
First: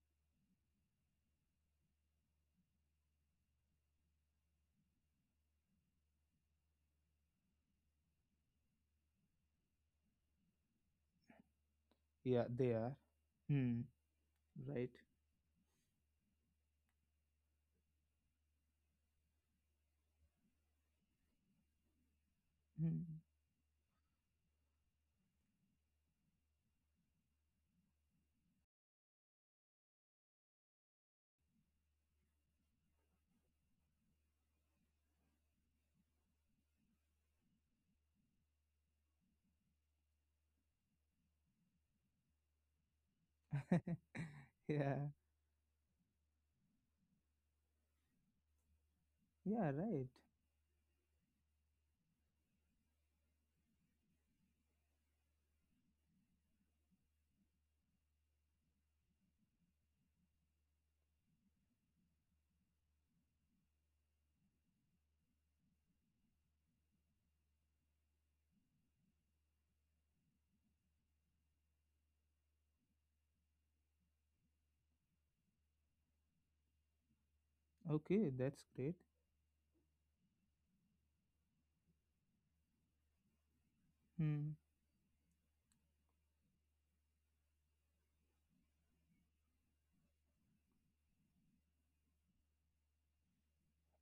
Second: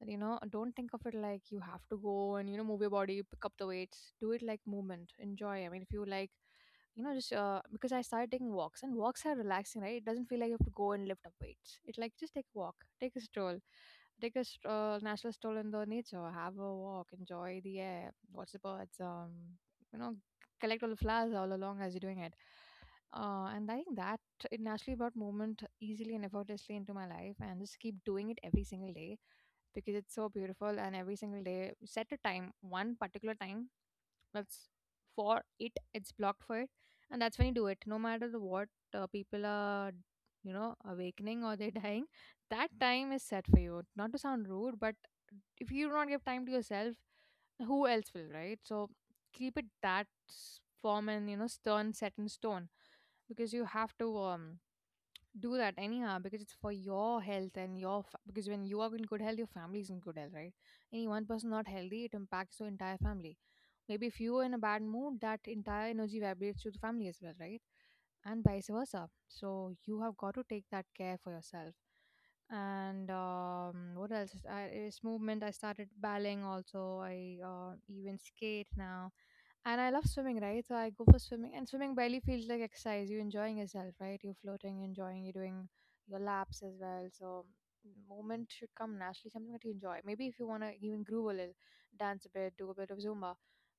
A: that, don't think of it like you have to go and move your body, pick up the weights, do it like movement, enjoy. I mean, if you like, just, because I started taking walks, and walks are relaxing, right? It doesn't feel like you have to go and lift up weights. It, like, just
B: Yeah,
A: take a
B: they
A: walk,
B: are.
A: take a stroll,
B: Hmm.
A: take a
B: Right.
A: natural stroll in the nature, have a walk, enjoy the air, watch the birds, um, you know collect all the flowers all along as you're doing it.
B: Hmm.
A: And I think that it naturally brought movement easily and effortlessly into my life. And just keep doing it every single day, because it's so beautiful. And every single day, set a time, one particular time, that's, for it, it's blocked for it. And that's when you do it, no matter the what, people are, awakening or they're dying. That time is set for you. Not to sound rude,
B: Yeah.
A: but if you do not give time to yourself, who else will, right? So keep it
B: Yeah. Right.
A: that form, and, stern, set in stone. Because you have to, do that anyhow, because it's for your health and your because when you are in good health, your family is in good health, right? Any one person not healthy, it impacts the entire family. Maybe if you were in a bad mood, that entire energy vibrates to the family as well, right? And vice versa. So you have got to take that care for yourself. And what else? I, it's movement. I started balling also. I even
B: Okay, that's
A: skate
B: great.
A: now. And I love swimming, right? So I go for swimming, and swimming barely feels like exercise. You're enjoying yourself, right? You're
B: Hmm.
A: floating, you're enjoying, you're doing your laps as well. So movement should come naturally, something that you enjoy. Maybe if you wanna even groove a little, dance a bit, do a bit of Zumba,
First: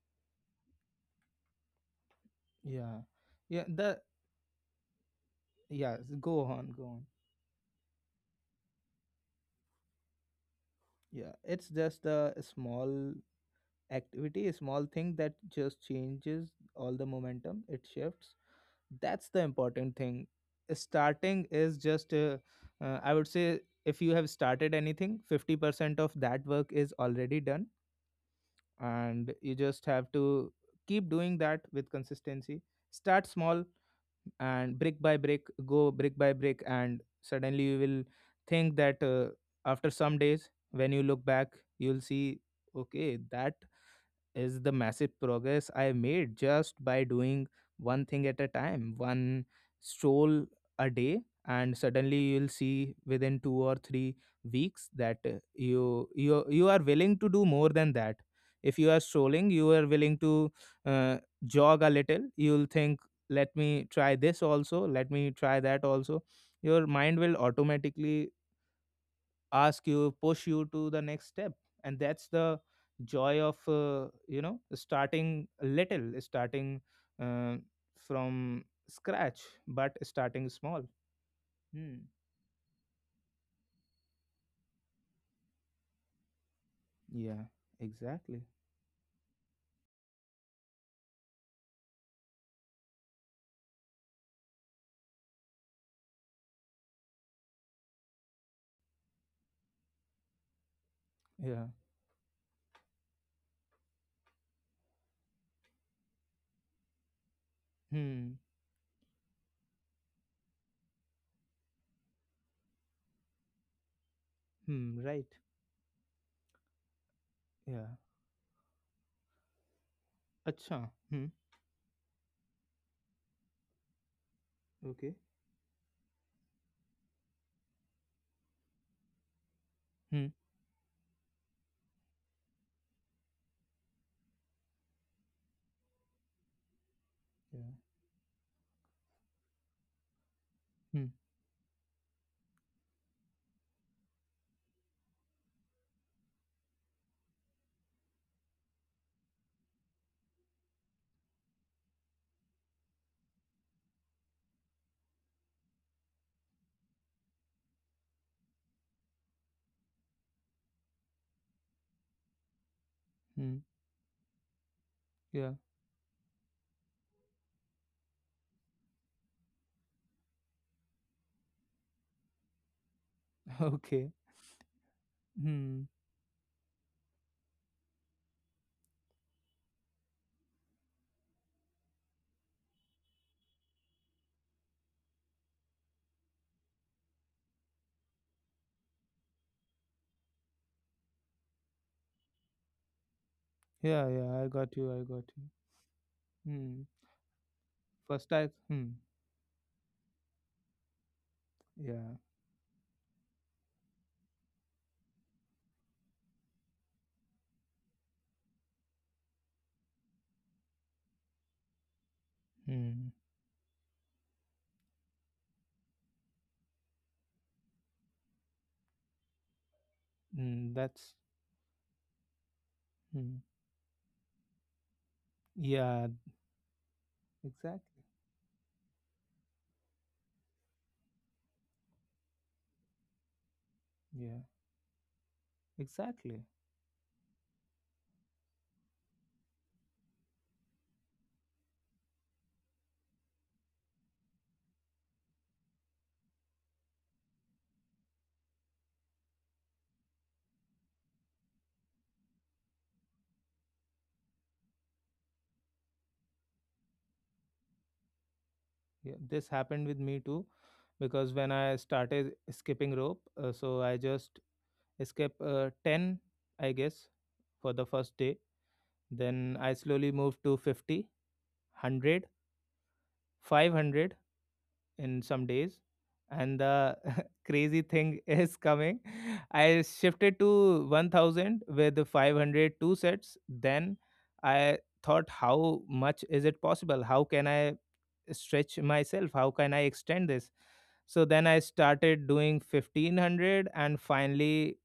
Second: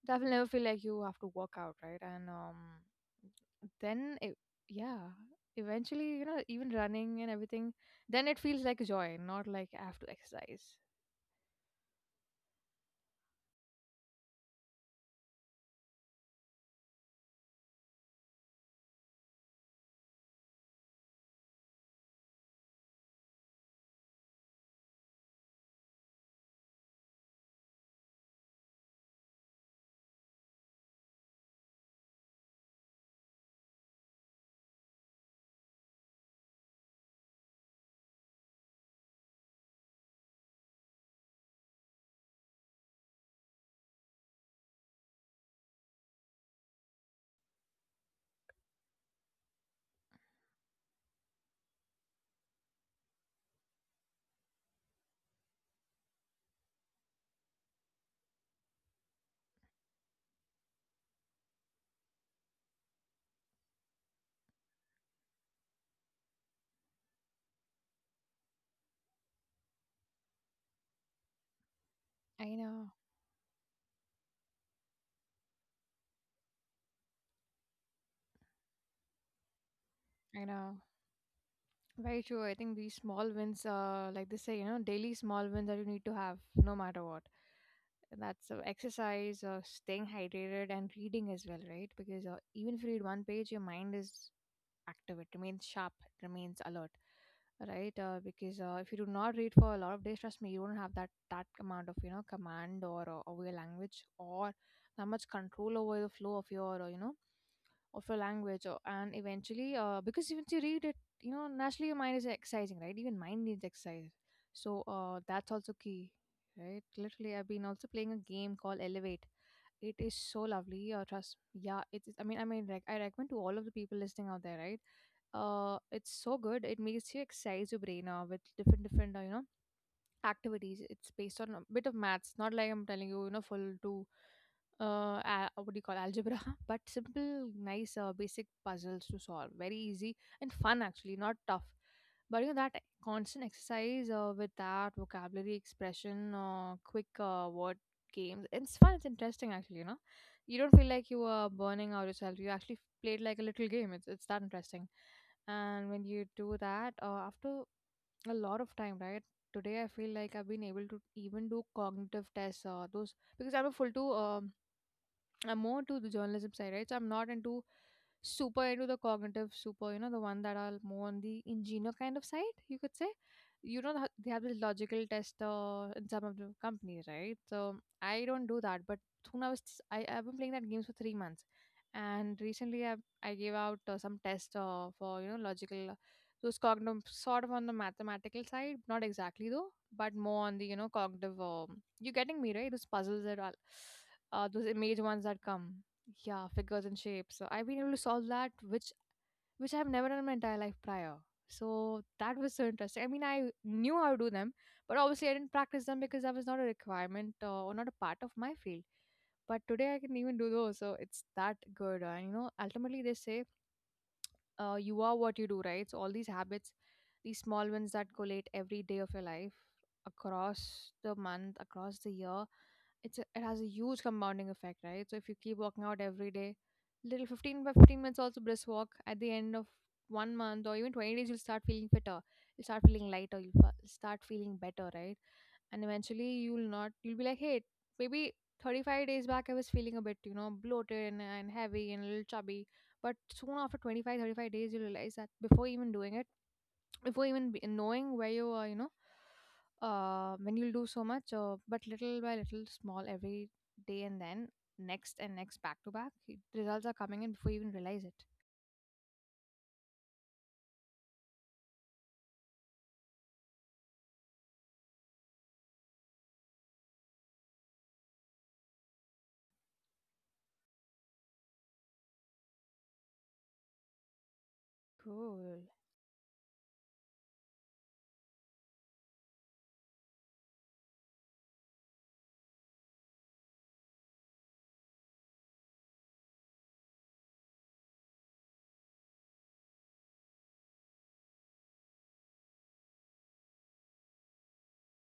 A: that will never feel like you have to work out, right? And
B: Yeah. Yeah,
A: then
B: the,
A: it, yeah, eventually,
B: yeah, go
A: even
B: on, go
A: running
B: on.
A: and everything, then it feels like joy, not like I have to exercise.
B: Yeah, it's just a small activity, a small thing that just changes all the momentum, it shifts. That's the important thing. Starting is just, I would say, if you have started anything, 50% of that work is already done, and you just have to keep doing that with consistency. Start small, and brick by brick, go brick by brick, and suddenly you will think that, after some days, when you look back, you'll see, okay, that is the massive progress I made just by doing one thing at a time, one stroll a day. And suddenly you'll see within 2 or 3 weeks that, you, you are willing to do more than that. If you are strolling, you are willing to, uh, jog a little. You'll think, let me try this also, let me try that also. Your mind will automatically ask you, push you to the next step, and
A: I
B: that's the
A: know,
B: joy of, you know, starting little, starting, uh, from scratch, but
A: I
B: starting
A: know.
B: small. Hmm.
A: Very true. I think these small wins, like they say, daily small wins that you need to have no matter what.
B: Yeah,
A: That's
B: exactly.
A: exercise, staying hydrated, and reading as well, right? Because even if you read one page, your mind is active, it remains sharp, it remains alert, right? Because if you do not read for a lot of days, trust me, you don't have that, amount
B: Yeah.
A: of, command or over your language, or that much control over the flow of your of your
B: Hmm.
A: language, or, and eventually because once you read it, naturally your mind is exercising, right? Even mind needs exercise. So
B: Hmm.
A: that's
B: Right.
A: also key, right? Literally, I've been also playing
B: Yeah.
A: a game called Elevate. It is so lovely.
B: Acha.
A: Trust,
B: Hmm.
A: yeah, I mean, like, I recommend to all of the people listening out there, right?
B: Okay.
A: It's so good. It makes you exercise your brain with different different
B: Hmm.
A: activities. It's based on a bit of maths, not like I'm telling you, full to what do you call, algebra, but simple,
B: Yeah.
A: nice, basic puzzles to solve. Very easy and fun, actually,
B: Hmm.
A: not tough. But you know that constant exercise with that vocabulary expression, quick word games. It's fun. It's interesting, actually. You know, you don't feel like you are burning out yourself. You actually played like a little game. It's that interesting. And when you do that, after a lot of time, right? Today I feel like I've been able to even do cognitive tests, those, because I'm a
B: Hmm.
A: full to, I'm
B: Yeah.
A: more to the journalism side, right? So I'm not into, super into the cognitive super, the one that are more on the engineer kind of side, you could say. You know, they
B: Okay.
A: have this logical tester in
B: Hmm.
A: some of the companies, right? So I don't do that. But soon I was, I've been playing that games for 3 months. And recently I gave out some test for, logical, those cognitive, sort of on the mathematical side, not exactly though, but more on the, cognitive, you're getting me, right? Those puzzles and all
B: Yeah. Yeah,
A: those
B: I got
A: image
B: you,
A: ones
B: I
A: that
B: got you.
A: come. Yeah, figures and
B: Hmm.
A: shapes. So I've been able to solve that,
B: First I,
A: which
B: hmm.
A: which I've never done in my entire life prior. So that
B: Yeah.
A: was so interesting. I mean, I knew how to do them, but obviously I didn't practice them because that was not a requirement or not a part of my field. But today I can even do those, so it's that good. And you know, ultimately they
B: Hmm.
A: say, you are what you do, right? So all these habits, these small ones that collate every day of your life across
B: Hmm.
A: the
B: That's,
A: month, across the year, it has a
B: hmm.
A: huge compounding effect, right? So if you keep working out every
B: Yeah.
A: day, little 15 by 15 minutes
B: Exactly.
A: also brisk walk at the end of 1 month or even 20 days, you'll start feeling fitter. You'll start feeling lighter. Start feeling
B: Yeah,
A: better, right? And eventually
B: exactly.
A: you'll not, you'll be like, hey, maybe 35 days back, I was feeling a bit, you know, bloated and heavy and a little chubby. But soon after 25 to 35 days, you realize that before even doing it, knowing where you are, you know, when you'll do so much, but little by little, small every day and then next and next back to back, results are coming in before you even realize it.
B: Yeah, this happened with me too, because when I started skipping rope, so I just skip, 10, I guess, for the first day. Then I slowly moved to 50, 100, 500, in
A: Cool.
B: some days. And the crazy thing is coming. I shifted to 1000 with the 500 sets. Then I thought, how much is it possible, how can I stretch myself, how can I extend this? So then I started doing 1500, and finally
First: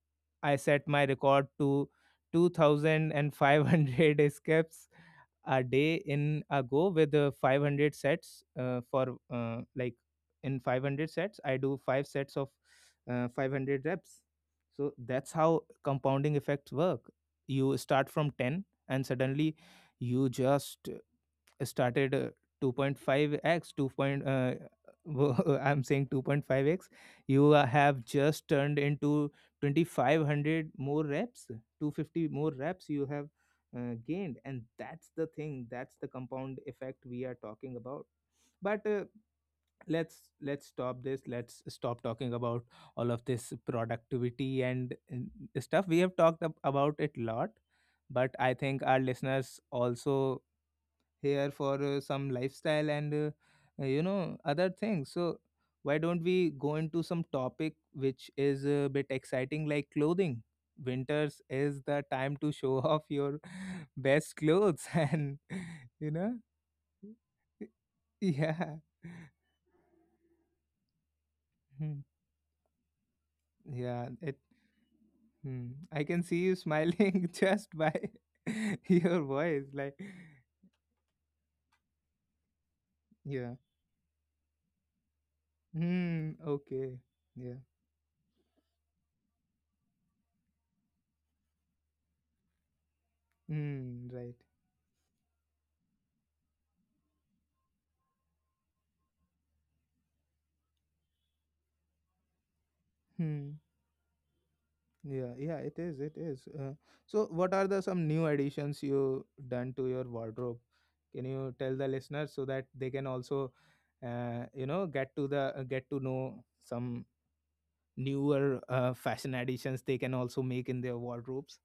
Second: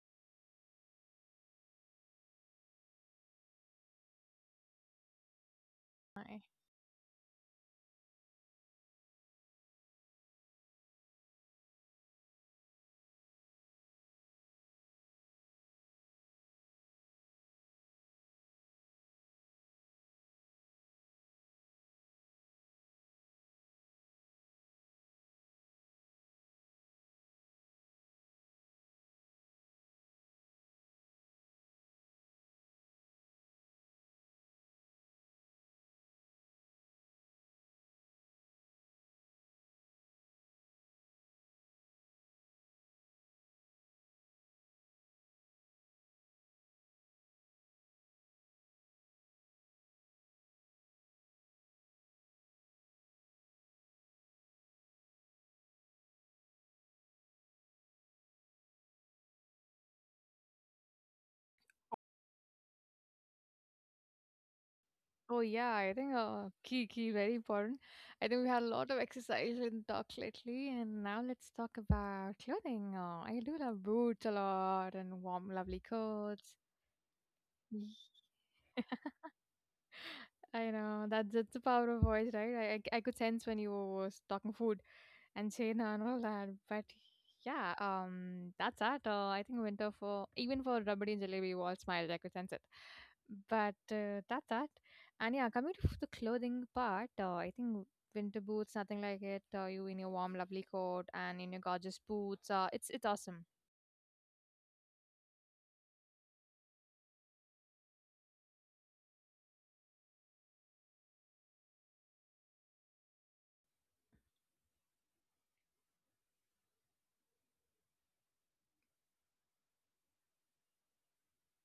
B: I set my record to 2500 skips a day
A: Nice.
B: in a go with, 500 sets, for, like, in 500 sets I do five sets of, 500 reps. So that's how compounding effects work. You start from 10, and suddenly you just started, 2.5x, 2. Point, I'm saying 2.5x, you, have just turned into 2500 more reps, 250 more reps you have, gained. And that's the thing, that's the compound effect we are talking about. But, let's stop this, let's stop talking about all of this productivity and stuff. We have talked, about it a lot. But I think our listeners also here for, some lifestyle and, you know, other things. So why don't we go into some topic which is a bit exciting, like clothing? Winters is the time to show off your best clothes.
A: Oh
B: And
A: yeah, I
B: you
A: think
B: know.
A: key key very important. I think we had a
B: Yeah.
A: lot of exercise and talk lately, and now let's talk
B: Hmm.
A: about clothing. I do love
B: Yeah,
A: boots a
B: it.
A: lot and warm,
B: Hmm.
A: lovely
B: I can see
A: coats.
B: you smiling just
A: Ye-
B: by your voice. Like,
A: I know that's the power of voice, right? I could sense
B: yeah.
A: when you was talking food and Chena and all
B: Hmm.
A: that. But
B: Okay. Yeah.
A: yeah, that's that. I think winter for even for Rabadi and Jalebi, we all smiled. I could sense it. But
B: Hmm. Right.
A: that's that. And yeah, coming to the clothing part, I think winter boots, nothing like it. You in your warm, lovely coat and in your gorgeous boots. It's awesome.
B: Hmm. Yeah, yeah, it is. It is. So, what are the some new additions you done to your wardrobe? Can you tell the listeners so that they can also, you know, get to the, get to know some newer, fashion additions they can also make in their wardrobes?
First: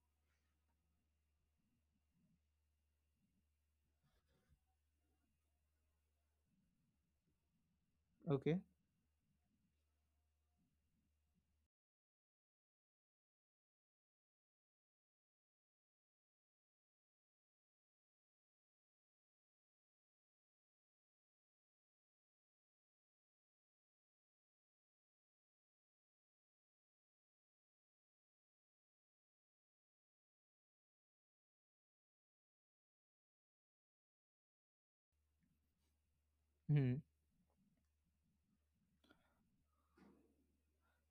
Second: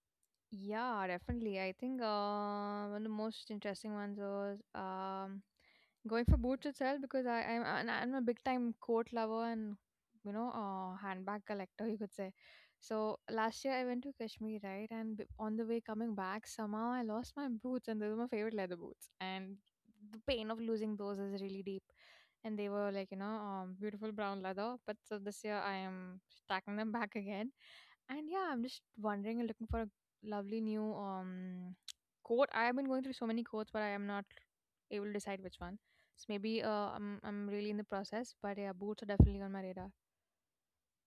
A: Yeah, definitely. I think one of the most interesting ones was going for boots itself because I, I'm a big
B: Okay.
A: time coat lover and you know handbag collector you could say. So last year I went to Kashmir, right, and on the way coming back somehow I lost my boots and those were my favorite leather boots and the pain of losing those is really deep. And they were like you know beautiful brown leather, but so this year I am stacking them back again. And yeah, I'm just wondering and looking for a lovely new quote. I have been going through so many quotes, but I am not able to decide which one. So maybe
B: Hmm.
A: I'm really in the process, but yeah, boots are definitely on my radar.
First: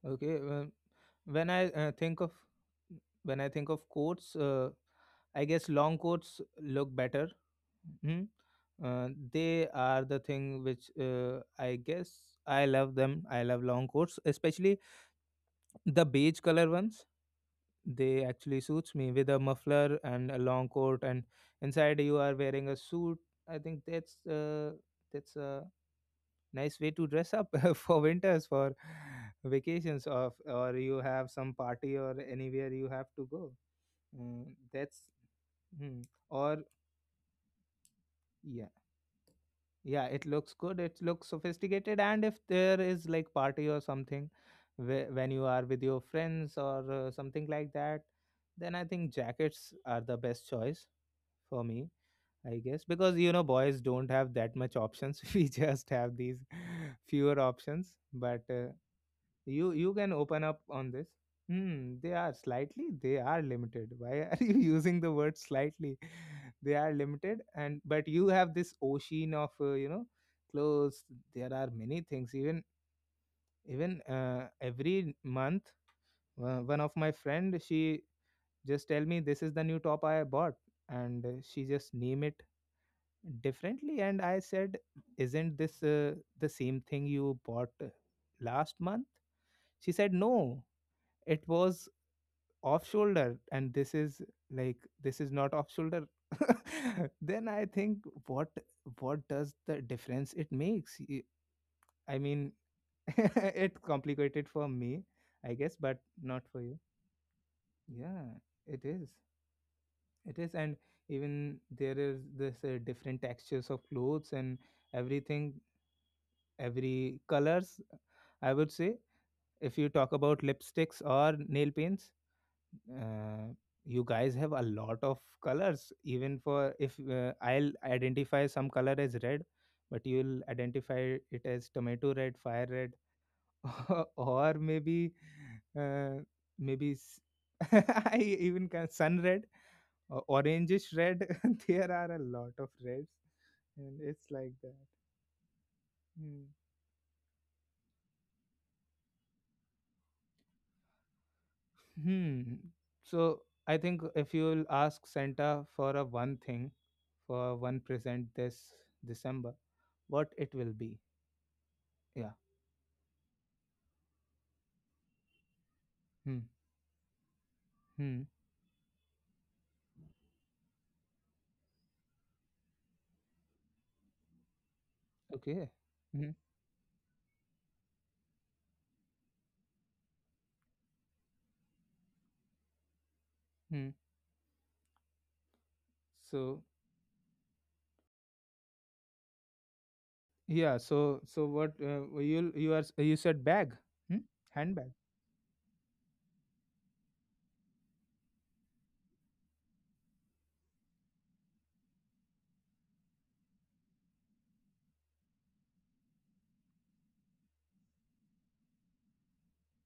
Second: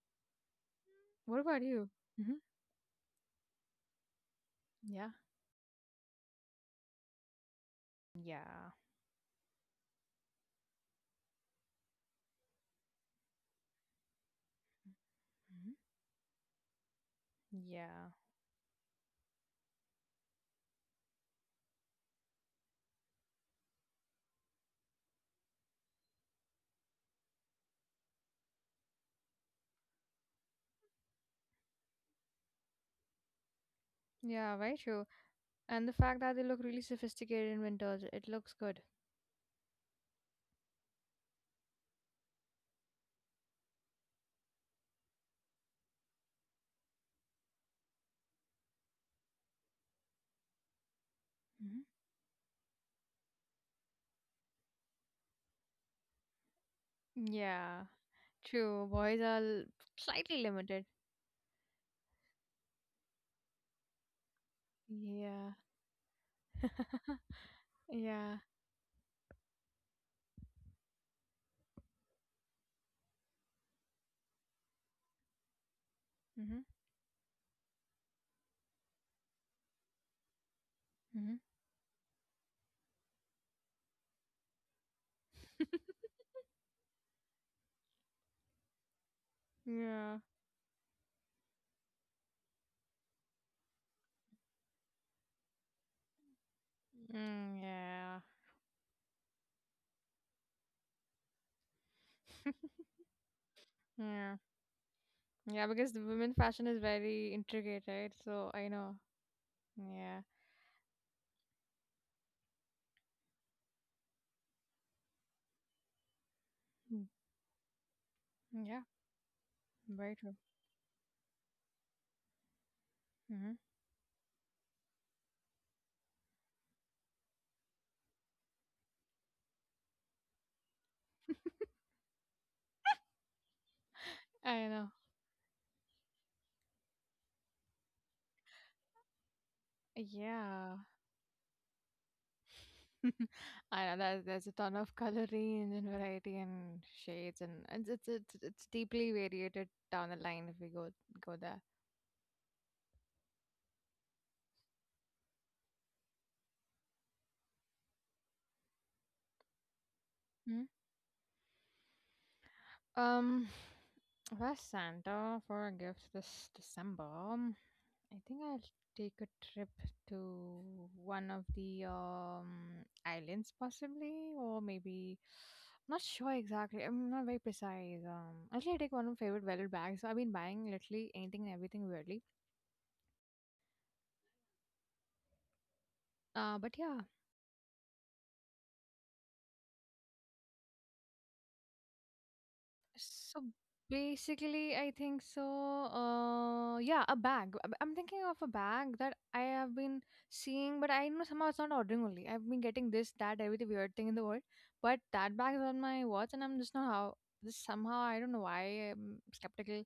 B: Okay. Well,
A: What
B: when
A: about
B: I,
A: you?
B: think of,
A: Hmm
B: when I think of coats,
A: Yeah.
B: I guess long coats look better. Hmm.
A: Yeah.
B: They are the thing which, I guess I love them. I love long coats, especially
A: hmm
B: the beige color ones.
A: Yeah.
B: They actually suits me with a muffler and a long coat, and inside you are wearing a suit. I think that's, that's a nice way to dress up for winters, for vacations, or you have some party or anywhere you have to go. Mm,
A: Yeah, very
B: that's,
A: true.
B: hmm,
A: And the fact that
B: or
A: they look really sophisticated in winters, it
B: yeah.
A: looks good.
B: Yeah, it looks good. It looks sophisticated. And if there is like party or something, when you are with your friends or, something like that, then I think jackets are the best choice for me,
A: Hmm
B: I guess, because you know boys don't have that much options. We just have these fewer options.
A: Yeah,
B: But
A: true.
B: you you can open up
A: Slightly
B: on
A: limited.
B: this. They are limited. Why are you using the word
A: Yeah.
B: slightly? They are limited. And but you have
A: yeah.
B: this ocean of clothes. There are many things. Even even uh, every month, one
A: hmm
B: of my friend, she just tell me, this is the new top I bought. And
A: hmm
B: she just name it differently. And I said, isn't this the same thing you bought last month? She said no,
A: Yeah.
B: it was off shoulder, and this is like, this is not off shoulder. Then I
A: Mm,
B: think,
A: yeah.
B: what what does the difference it makes? I mean, it's
A: Yeah.
B: complicated for me. I
A: Yeah,
B: guess,
A: because
B: but
A: the women
B: not for
A: fashion
B: you.
A: is very intricate, right?
B: Yeah,
A: So I
B: it
A: know.
B: is.
A: Yeah.
B: And even there is this different textures of clothes and everything, every
A: Mm.
B: colors, I would
A: Yeah,
B: say. If you talk
A: very true.
B: about lipsticks or nail paints, uh,
A: Hmm
B: you guys have a lot of colors. Even for, if I'll identify some color as red, but you'll identify it as tomato red, fire red, or
A: I know.
B: maybe uh, maybe s- I even can sun red or
A: Yeah.
B: orangish red. There are a lot of reds.
A: I know
B: And
A: that
B: it's
A: there's a
B: like
A: ton
B: that.
A: of color range and variety
B: Hmm.
A: and shades and it's deeply variated down the line if we go there.
B: Hmm. So I think, if you will ask Santa for for one present this December, what it
A: Mm.
B: will be? Yeah.
A: Um, where's Santa for a gift
B: Hmm.
A: this December? I
B: Hmm.
A: think I'll take a trip to one of the islands, possibly, or maybe.
B: Okay.
A: Not
B: Hmm.
A: sure exactly. I'm not very precise. Actually, I take one of my favorite velvet bags. So I've been buying literally anything and everything weirdly.
B: Hmm. So
A: But yeah,
B: yeah. So what you you are you
A: so
B: said bag? Hmm?
A: basically, I
B: Handbag.
A: think so. Yeah, a bag. I'm thinking of a bag that I have been seeing, but I know somehow it's not ordering only. I've been getting this, that, every weird thing in the world, but that bag is on my watch, and I'm just not how this somehow. I don't know why I'm skeptical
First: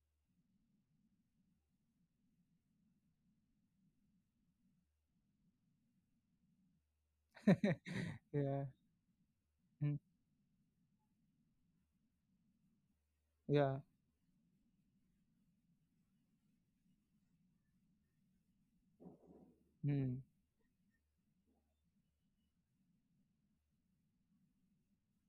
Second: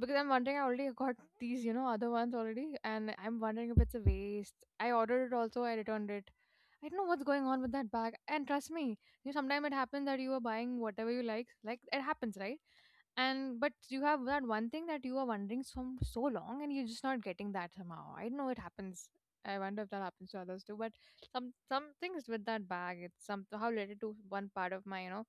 A: because I'm wondering. I already got these, you know, other ones already, and I'm wondering if it's a waste. I ordered it also. I returned it. I don't know what's going on with that bag. And
B: yeah.
A: trust me, you know, sometimes it
B: Hmm.
A: happens that you are buying whatever you like. Like it happens, right? And but
B: Yeah.
A: you have that one thing that you are wondering from so long, and you're just not getting that somehow. I don't know, it happens. I wonder if that
B: Hmm.
A: happens to others too. But some things with that bag, it's somehow related to one part of my you know,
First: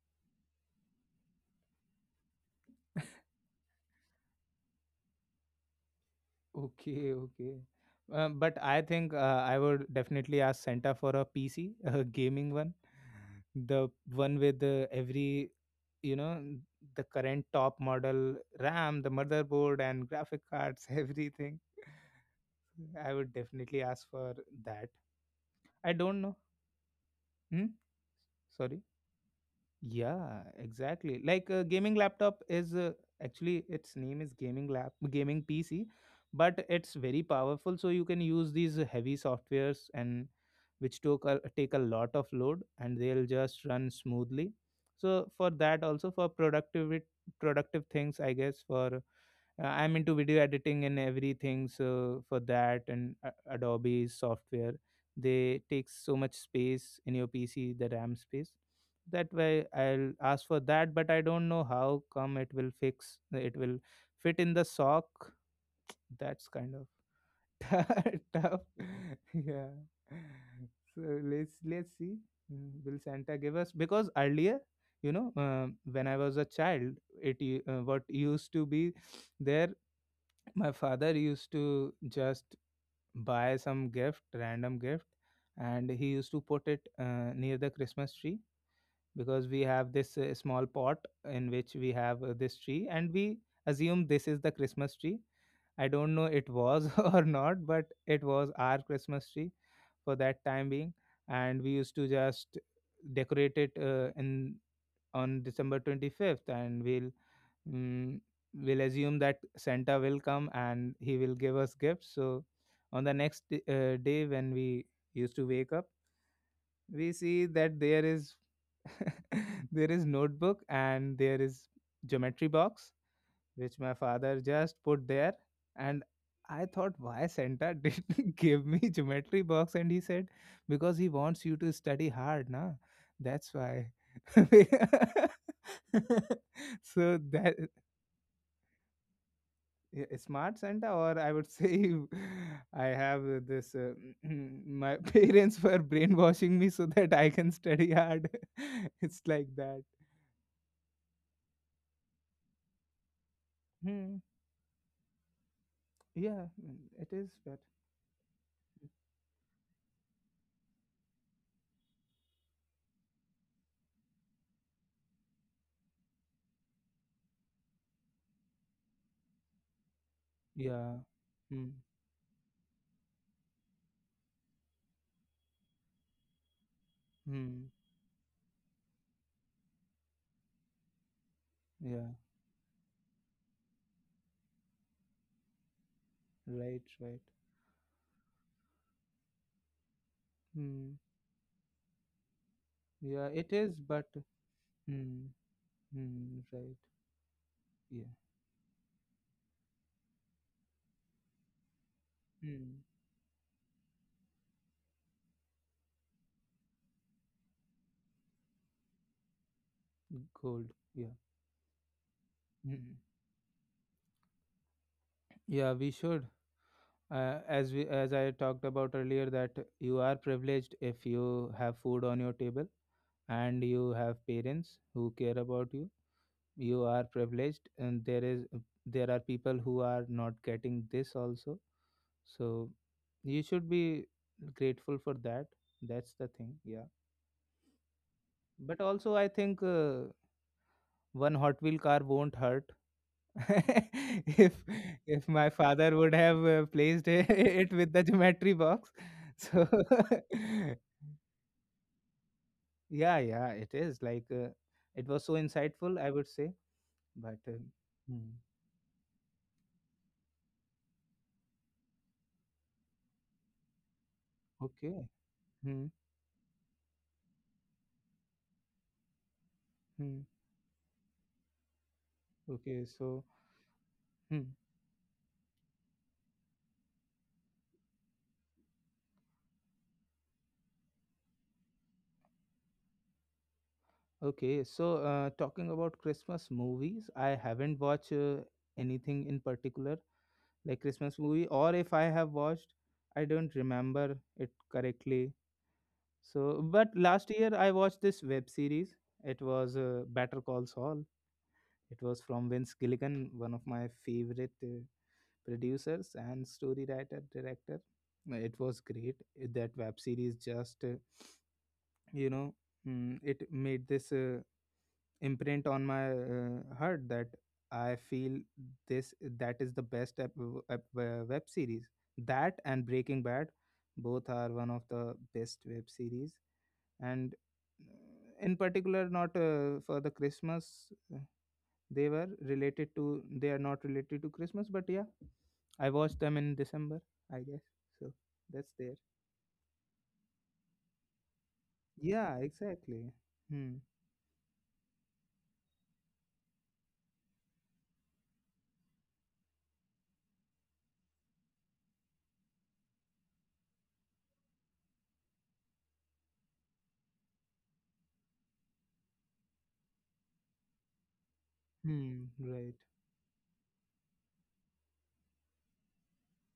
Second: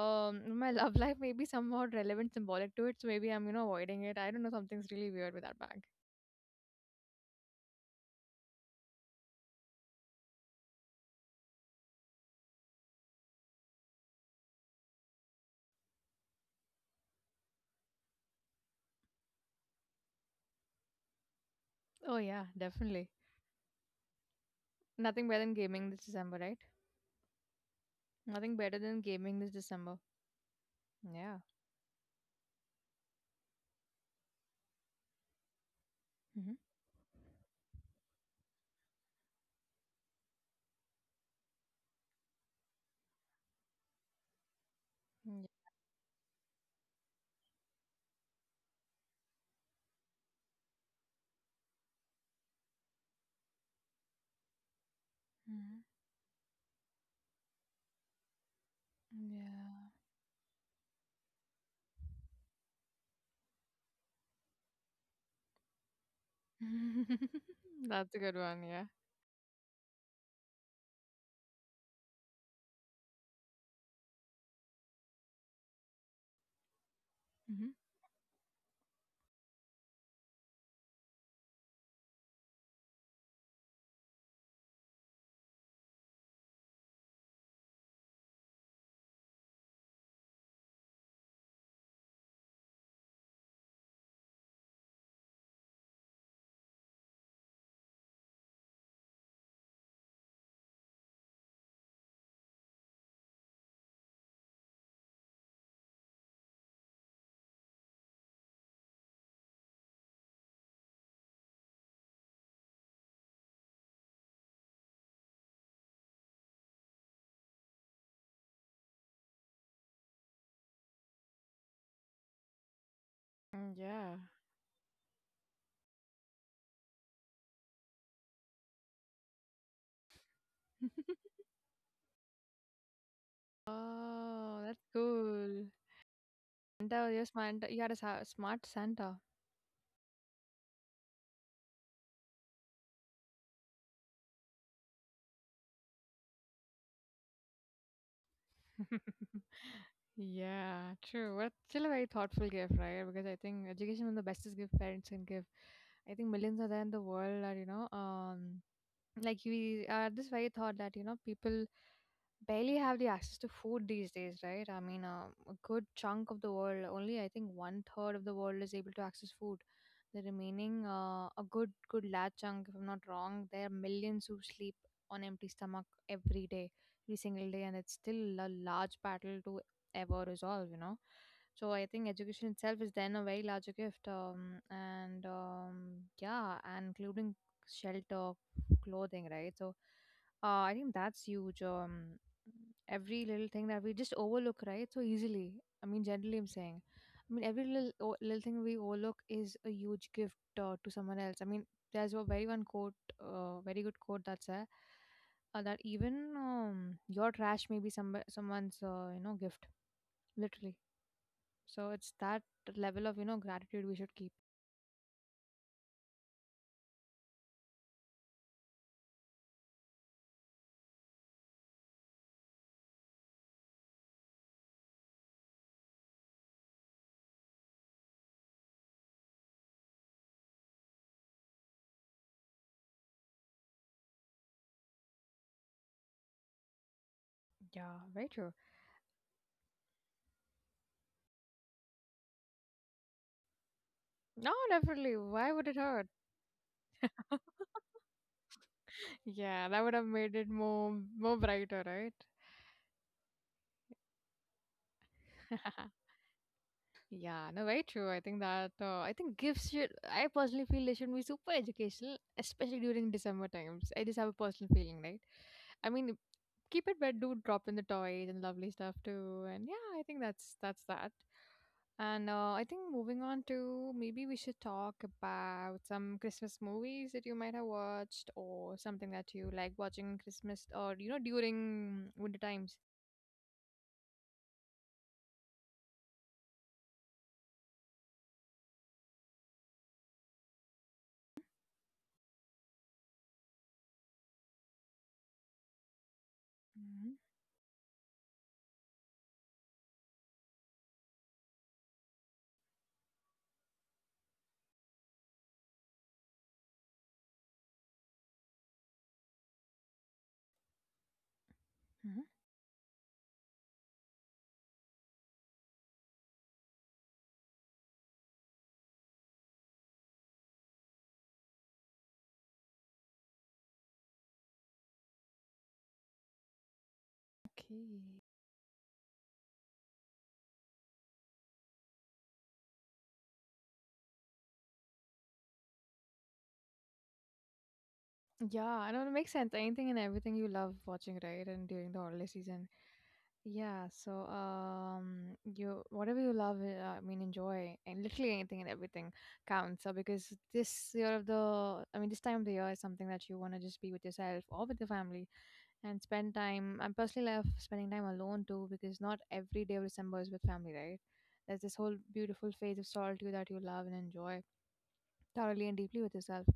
A: my love life. Maybe somewhat relevant, symbolic to it. So maybe I'm you know avoiding it. I don't know. Something's really weird with that bag.
B: Okay, okay. But I think I would definitely ask Santa for a PC, a gaming one, the one with you know, the current top model RAM, the motherboard, and graphic cards, everything.
A: Oh yeah,
B: I would
A: definitely.
B: definitely ask for that.
A: Nothing better than
B: I
A: gaming
B: don't
A: this
B: know.
A: December, right?
B: Hmm?
A: Nothing
B: Sorry.
A: better than gaming this December.
B: Yeah, exactly. Like
A: Yeah.
B: gaming laptop is, actually its name is gaming PC, but
A: hmm
B: it's very powerful. So you can use these heavy softwares, and which take a lot of load, and they'll just run smoothly. So
A: Yeah.
B: for that, also for productive things, I guess. For I'm into video editing and everything, so for that and Adobe software, they
A: hmm
B: take so much space in your PC, the RAM space. That way,
A: Yeah.
B: I'll ask for that. But I don't know how come it will fix. It will fit in the sock. That's kind of
A: That's a good one.
B: tough.
A: Yeah.
B: yeah. So let's see. Will Santa give us? Because earlier, when I was a child, it u-
A: hmm
B: what used to be there my father used to just buy some gift random gift, and he used to put it near the Christmas tree. Because we have this small pot, in which we have this tree, and we assume this is the Christmas tree. I don't know it was or not, but it was our Christmas tree for that time being. And we used to just decorate it, in on December 25th. And mm, we'll assume that Santa will come and he will give us gifts. So on the next day when we used to wake up, we see that there is there is notebook and there is geometry box, which my
A: Yeah.
B: father just put there. And I thought, why Santa didn't give me geometry box? And he said, because he wants you to study hard, na. That's why.
A: Oh, that's cool. Santa,
B: So
A: you're
B: that.
A: smart. You had a smart Santa.
B: Yeah, a smart Santa. Or I would say, I have this. My parents were brainwashing me so that I can study hard. It's like that.
A: Yeah, true. But still a very thoughtful gift, right? Because I think education is
B: Hmm.
A: the bestest gift parents can give. I think
B: Yeah,
A: millions are
B: mm,
A: there in the
B: it is.
A: world are,
B: But
A: you know, like we are this very thought that, you know, people barely have the access to food these days, right? I mean, a good chunk of the world, only I think one third of the world is able to access food. The remaining,
B: yeah.
A: a
B: Hmm.
A: good large chunk, if I'm not wrong, there are millions who sleep on empty stomach every day, every single day,
B: Hmm.
A: and it's still a large battle to ever resolve, you know. So I think
B: Yeah.
A: education itself is then a very larger gift, and yeah,
B: Right.
A: and
B: Right.
A: including shelter, clothing, right? So I think
B: Hmm.
A: that's huge. Every
B: Yeah,
A: little
B: it
A: thing
B: is.
A: that we
B: But
A: just overlook, right? So
B: hmm.
A: easily. I mean, generally,
B: Hmm.
A: I'm
B: Right.
A: saying. I mean, every little
B: Yeah.
A: little thing we overlook is a huge gift to someone else. I mean, there's a very one
B: Hmm.
A: quote, very good quote that's that even your trash may be someone's you know gift,
B: Gold.
A: literally.
B: Yeah.
A: So it's that
B: Hmm.
A: level of you know gratitude we should keep.
B: Yeah, we should. As I talked about earlier, that you are privileged if you have food on your table, and you have parents who care about you. You are privileged. And there are people who are not getting this also. So you should be grateful for that. That's the thing, yeah.
A: Yeah, very true.
B: But also, I think, one hot wheel car won't hurt. if
A: No, definitely.
B: if my
A: Why would it
B: father
A: hurt?
B: would have placed it it with the geometry box. So
A: Yeah, that would have made it more brighter, right?
B: yeah, yeah, it is like, it was so insightful, I would say. But
A: Yeah, no, very true. I
B: hmm,
A: think that I think gifts should. I personally feel they should be super educational, especially during December times. I just have a personal
B: okay,
A: feeling, right?
B: hmm,
A: I mean, keep it, but do drop in the toys and lovely stuff too. And yeah, I think
B: hmm,
A: that's that. And I think
B: okay,
A: moving
B: so
A: on to maybe we
B: hmm,
A: should talk about some Christmas movies that you might have watched or something that you like watching Christmas or you know during winter times.
B: okay, so talking about Christmas movies, I haven't watched anything in particular, like Christmas movie. Or if I have watched, I don't remember it correctly. So, but
A: Mm-hmm.
B: last year I watched this web series. It was Better Call Saul. It was from Vince Gilligan, one of my favorite producers and story writer director. It was great. That web series just, you know, it made this imprint on my heart that I feel this that is the best web series. That and Breaking Bad, both are one of the best web series. And
A: Okay.
B: in particular, not for the Christmas, they are not related to Christmas. But yeah, I watched them in December, I guess. So
A: Yeah,
B: that's
A: I
B: there,
A: know it makes sense. Anything and everything you love watching, right? And during the holiday
B: yeah,
A: season.
B: exactly. Hmm.
A: Yeah, so you whatever you love, I mean enjoy and literally anything and everything counts. So because this year of the I mean this time of the year is something that you want to just be with yourself or with your family and spend time. I personally love spending time alone too because not every day of December is with family, right? There's this whole
B: Hmm.
A: beautiful
B: Right.
A: phase of solitude that you love and enjoy thoroughly and deeply with yourself.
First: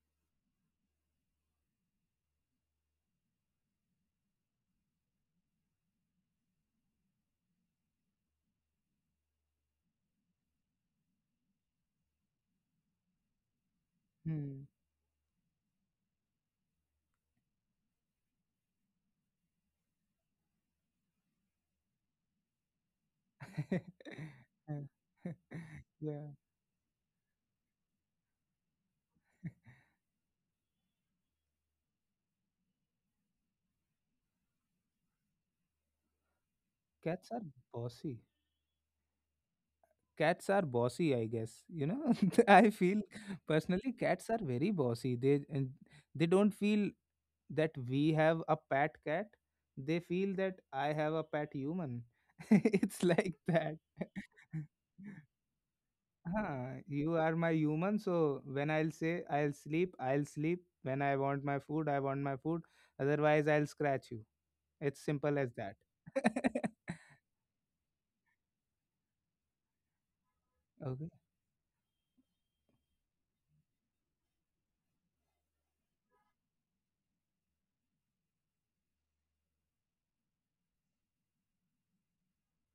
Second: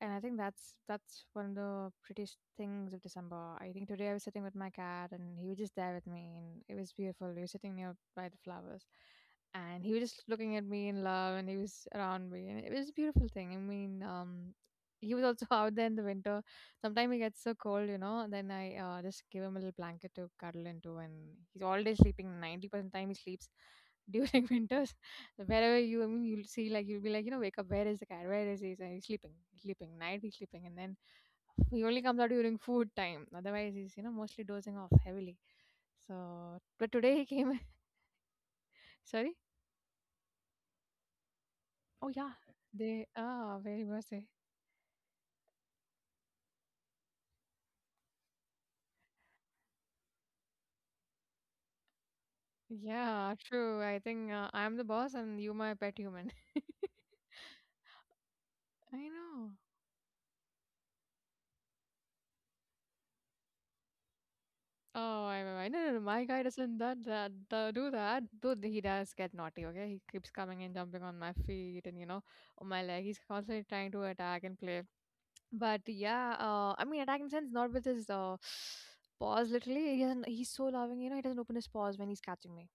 A: And I think that's one of the prettiest things of December. I think today I was sitting with my cat and he was just there with me and it was beautiful. We were sitting near by the flowers and he was just looking at me in love and he was around me and it was a beautiful thing. I mean,
B: Hmm.
A: he was also out there in the winter. Sometimes he gets so cold, you know, then I just give him a little blanket to cuddle into and he's all day sleeping. 90% time he sleeps
B: yeah.
A: during winter. Wherever you, I mean,
B: Yeah.
A: you'll see, like, you'll be like, you know, wake up, where is the cat? Where is he? So he's sleeping, he's sleeping, night he's sleeping. And then he only comes out during food time. Otherwise, he's, you know, mostly dozing off heavily. So, but today he
B: cats are
A: came,
B: bossy
A: sorry?
B: cats are bossy, I guess. you
A: Oh,
B: know
A: yeah.
B: I feel
A: They, ah, very
B: personally
A: he.
B: cats are very bossy. They don't feel that we have a pet cat. They feel that I have a pet human. It's
A: Yeah,
B: like that.
A: true. I think I'm the boss and you my pet human.
B: Huh, you are my human. So when I'll
A: I
B: say,
A: know.
B: I'll sleep, I'll sleep. When I want my food, I want my food. Otherwise, I'll scratch you. It's
A: Oh, I
B: simple as
A: remember.
B: that.
A: No, no, no. My guy doesn't do that. Though he does get naughty. Okay, he keeps coming and jumping
B: Okay.
A: on my feet and you know on my leg. He's constantly trying to attack and play. But yeah, I mean, attack in sense not with his paws. Literally, he doesn't. He's so loving. He doesn't open his paws when he's catching me.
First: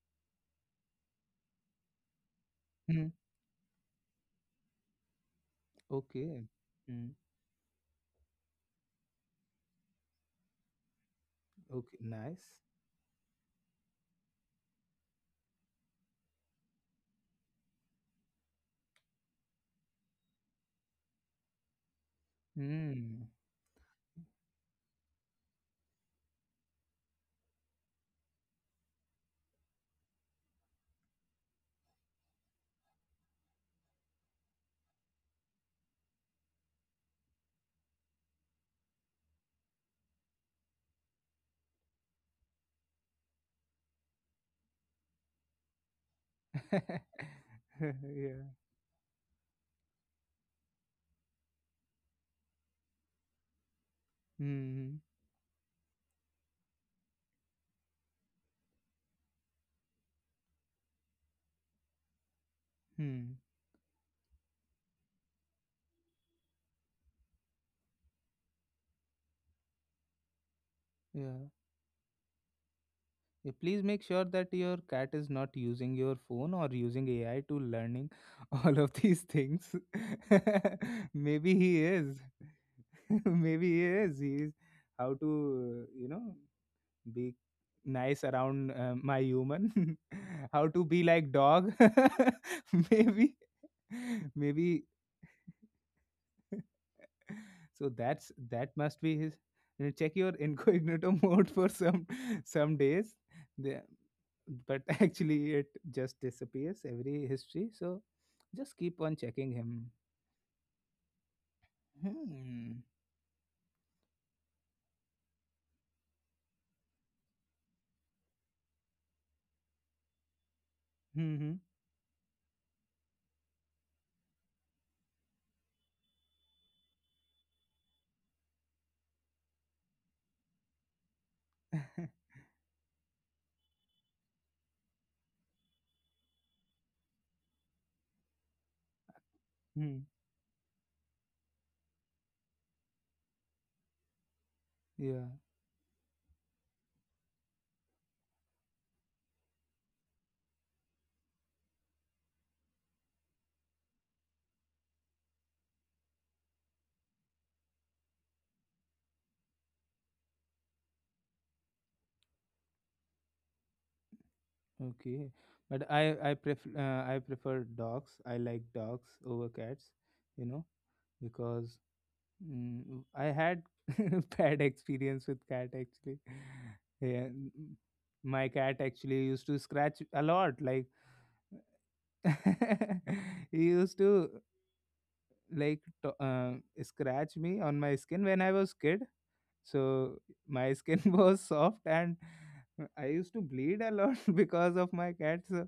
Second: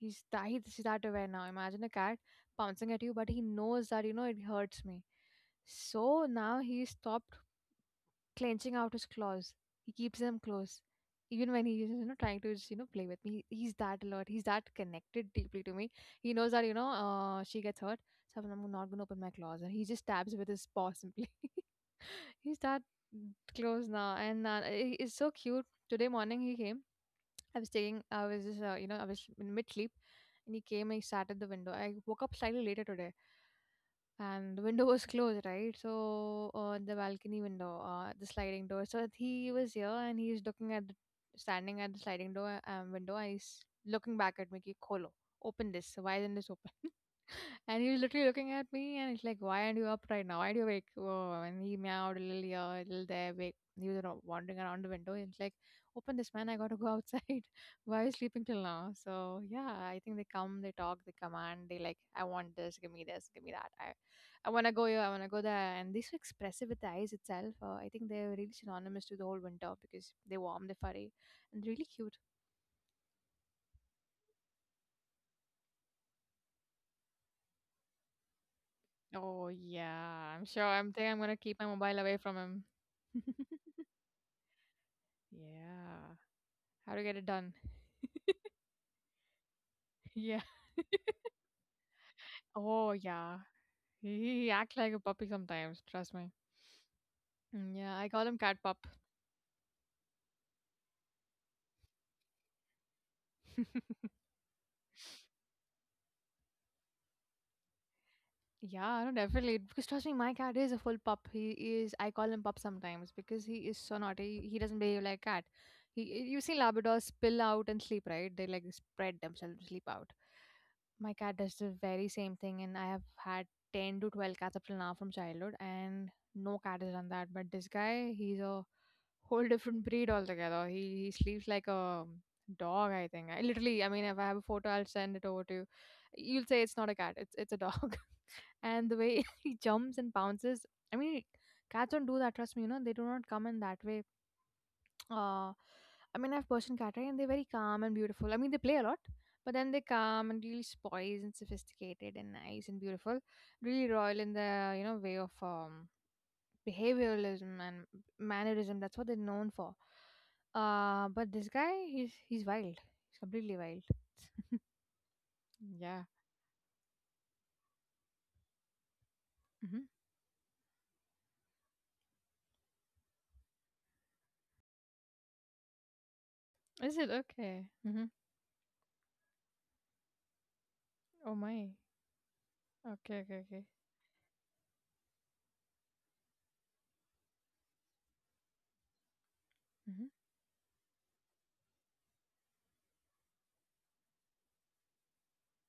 A: He's that aware now. Imagine a cat pouncing at
B: Hmm.
A: you, but he knows that it hurts me. So
B: Okay.
A: now he
B: Hmm.
A: stopped clenching out his claws. He keeps them close, even when he's
B: Okay.
A: trying
B: Nice.
A: to just play with me. He's that alert. He's that connected deeply to me. He knows that she gets hurt, so I'm not gonna open my claws, and he just stabs with his paw simply. He's that
B: Mm.
A: close now, and it's so cute. Today morning he came. I was taking. I was just I was in mid sleep, and he came and he sat at the window. I woke up slightly later today, and the window was closed, right? So the balcony window, the sliding door. So he was here and he's looking at standing at the sliding door window, and he's looking back at me, ki, kholo, open this, why isn't this open? And he was literally
B: Yeah.
A: looking at me and he's like, "Why aren't you up right now? Why are you awake?" Oh, and he meowed a little here, a little there. Wake. He was wandering around the
B: Mm.
A: window. He's like, "Open this, man. I got to go outside." Why are you sleeping till now? So, yeah, I think they come, they talk, they command, they like, I want this,
B: Hmm.
A: give me that. I want to go here, I want to go there. And they're so expressive with the eyes itself. I think they're really synonymous to the whole winter because they warm the furry
B: Yeah.
A: and really cute.
B: Yeah, please make sure that your cat is not using your phone or using AI to learning all of these
A: Oh,
B: things.
A: yeah. I'm sure. I'm think I'm going to
B: Maybe
A: keep my
B: he
A: mobile away
B: is.
A: from him.
B: Maybe he is. He is how to,
A: Yeah. How to get it
B: be
A: done.
B: nice around my human.
A: Yeah.
B: How to be like dog.
A: Oh,
B: Maybe.
A: yeah. He act
B: Maybe.
A: like a puppy sometimes, trust me. Mm,
B: So
A: yeah, I call him cat
B: that
A: pup.
B: must be his, check your incognito mode for some days. The, but actually it just disappears every history. So just keep
A: Yeah, no,
B: on checking
A: definitely. Because
B: him.
A: trust me, my cat is a full pup. He is, I call him pup
B: Hmm.
A: sometimes because he is so naughty. He doesn't behave like cat. He, you see Labradors spill out and sleep, right? They like spread themselves to sleep out. My cat does
B: Hmm.
A: the very same thing, and I have had 10 to 12 cats up till now from childhood, and no cat has done that. But this guy, he's a whole different breed altogether. He sleeps like a dog, I think. I mean, if I have a photo, I'll send it over to you. You'll say it's not a cat; it's a dog. And the way he jumps
B: Hmm.
A: and bounces, I mean, cats don't do that. Trust me, they do not come in that way.
B: Yeah.
A: Uh, I mean, I've Persian cat, right? And they're very calm and beautiful. I mean, they play a lot, but then they calm and really poised and sophisticated and nice and beautiful. Really royal in the way of behavioralism and mannerism. That's what they're known for. But this guy, he's wild. He's completely wild.
B: Okay. But
A: Yeah.
B: I prefer dogs. I like dogs over
A: Hmm.
B: cats, you know because, I had bad experience with cat, actually.
A: Is it
B: Yeah,
A: okay? Hmm.
B: my cat actually used to scratch a lot. Like
A: Oh my. Okay, okay,
B: he
A: okay.
B: used to like to, scratch me on my skin when I was kid.
A: Hmm.
B: So my skin was soft, and I used to bleed a lot because of my cat. So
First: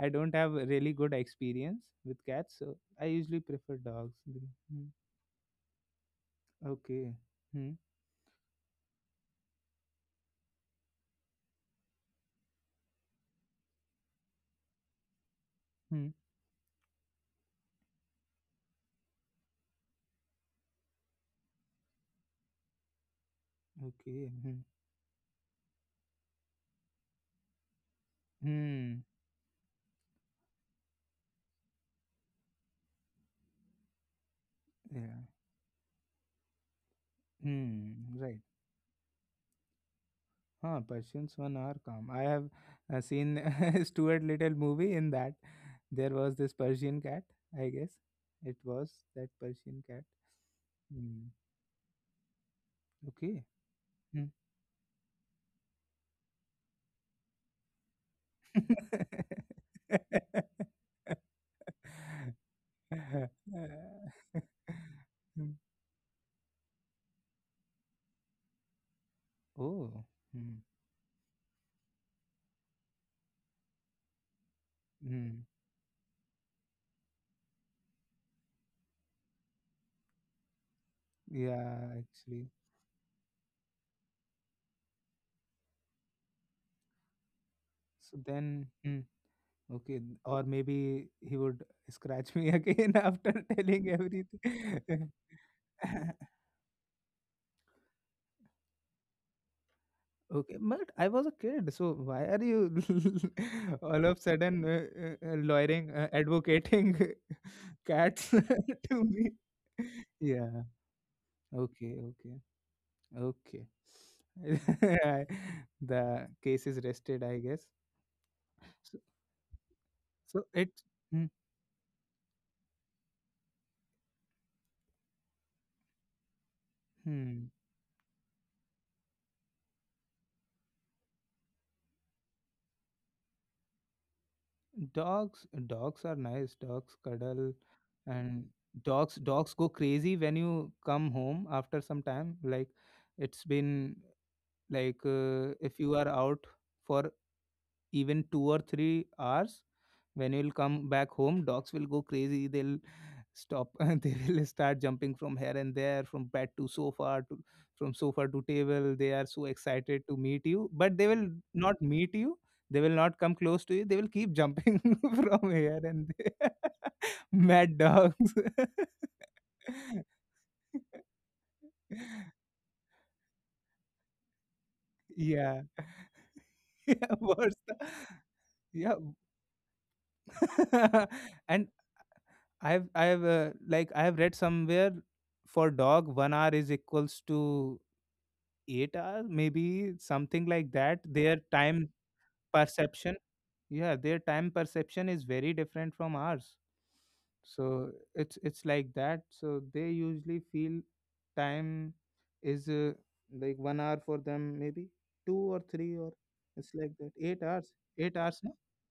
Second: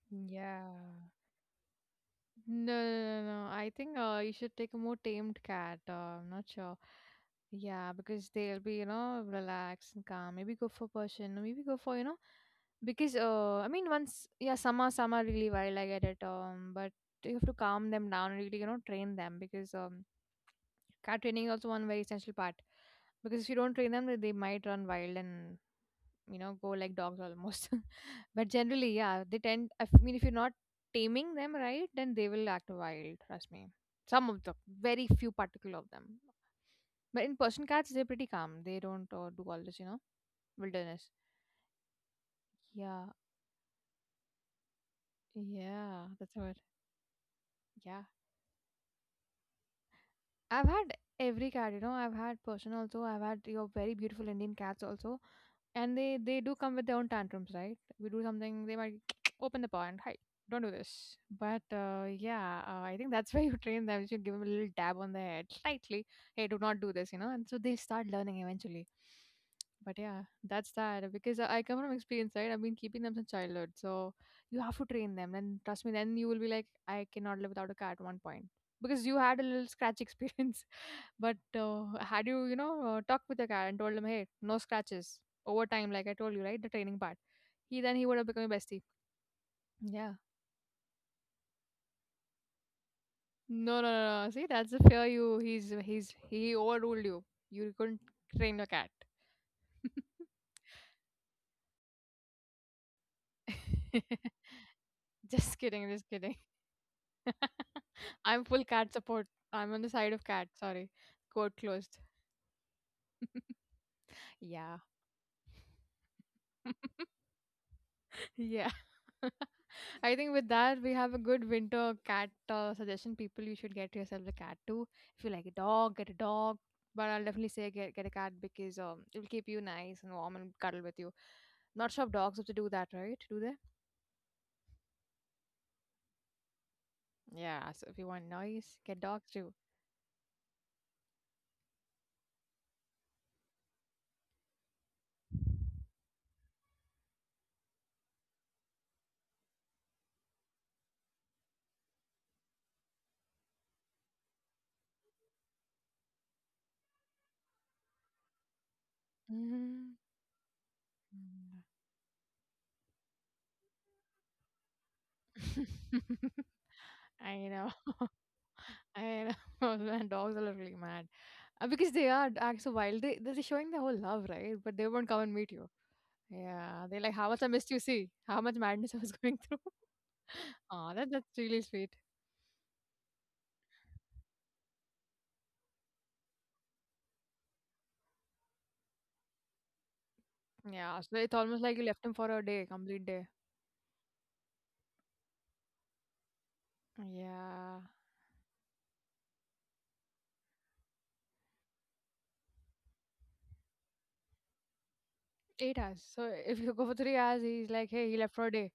B: I don't have
A: Yeah.
B: a really good experience with cats.
A: No,
B: So
A: no,
B: I
A: no,
B: usually
A: no, no. I
B: prefer
A: think
B: dogs.
A: you should take a
B: Mm.
A: more tamed cat. I'm not sure.
B: Okay. Hmm.
A: Yeah, because they'll be, you know, relaxed and calm. Maybe go for Persian, or maybe go for, you know, because I mean, once yeah, some are really wild. I get
B: Hmm.
A: it. But you have to calm them down, and really, you know, train them, because cat training is also one very essential part. Because if you don't train them, they
B: Okay.
A: they
B: Hmm.
A: might run wild and you know go like dogs almost. But generally
B: Hmm.
A: yeah they tend mean if you're not taming them right then they will act wild, trust me, some of them, very
B: Yeah.
A: few particular of them. But in person cats, they're
B: Hmm.
A: pretty
B: Right.
A: calm, they don't do all this you know
B: Huh.
A: wilderness.
B: Persians one are calm. I have
A: Yeah,
B: seen Stuart Little movie. In that,
A: yeah,
B: there
A: that's
B: was this
A: what.
B: Persian cat. I guess
A: Yeah,
B: it was that Persian cat.
A: I've had
B: Hmm.
A: every cat, you know. I've had Persian also. I've
B: Okay.
A: had your very beautiful
B: Hmm.
A: Indian cats also, and they do come with their own tantrums, right? We do something, they might open the paw and hi, don't do this. But I think that's where you train them. You should give them a little dab on the head, slightly. Hey, do not do this, you know. And so they start learning eventually. But
B: Oh.
A: yeah,
B: Hmm.
A: that's that, because I come from experience, right? I've been keeping them since childhood, so you have to train them.
B: Hmm.
A: And trust me, then you will be like, I cannot live without a cat. At one point, because you had a little scratch experience, but
B: Yeah.
A: had you
B: Actually.
A: you know talked with the guy and told him, hey, no scratches, over time like I told you, right, the training part, he then he
B: So
A: would have become a
B: then.
A: bestie.
B: Hmm. Okay.
A: Yeah,
B: Or maybe he would scratch me again after
A: no
B: telling
A: no no,
B: everything.
A: no. See, that's the fear. You he overruled you. You couldn't train your cat.
B: Okay, but I was a kid. So why are you all of sudden,
A: Just kidding,
B: lawyering,
A: just kidding.
B: advocating cats
A: I'm full cat
B: to
A: support.
B: me?
A: I'm on the side of cat,
B: Yeah,
A: sorry. Quote
B: okay,
A: closed.
B: okay, okay.
A: Yeah.
B: The case is rested, I guess.
A: Yeah.
B: So,
A: I think
B: so
A: with
B: it.
A: that, we have a good winter cat suggestion. People, you should get yourself a cat too. If you like a dog, get a dog. But I'll definitely
B: Hmm.
A: say get a cat because it will keep you nice and warm and cuddle with you. Not sure if dogs have to do that, right? Do they?
B: Dogs are nice. Dogs cuddle.
A: Yeah, so if you want
B: And
A: noise, get dogs
B: dogs
A: too.
B: go crazy when you come home after some time. Like it's been like if you are out for even 2 or 3 hours, when you'll come back home, dogs will go crazy. They'll stop and they will start jumping from here and there, from bed to sofa, to from sofa to table. They are so
A: Mhm.
B: excited to meet you, but they will not meet you. They will not come close to you. They will keep jumping from here and there.
A: I know,
B: Mad dogs.
A: I know. Man, dogs are literally mad. Because they are acts so wild. They're showing their whole love, right? But they won't come and meet
B: Yeah.
A: you. Yeah, they
B: Yeah,
A: like, "How much I
B: what's
A: missed
B: the
A: you, see? How much
B: yeah.
A: madness I was going through." Aw, that's really
B: And
A: sweet.
B: I have read somewhere, for dog one hour is equals to 8 hours, maybe something like that.
A: Yeah, so it's almost like you left him for a day, complete
B: Perception,
A: day.
B: yeah, their time perception is very different from ours.
A: Yeah,
B: So it's like that. So they usually feel time is, like, one hour for them, maybe two or
A: eight
B: three, or
A: hours. So
B: it's
A: if you
B: like
A: go for
B: that.
A: three
B: Eight
A: hours,
B: hours,
A: he's like,
B: eight
A: "Hey, he
B: hours.
A: left
B: No?
A: for a day."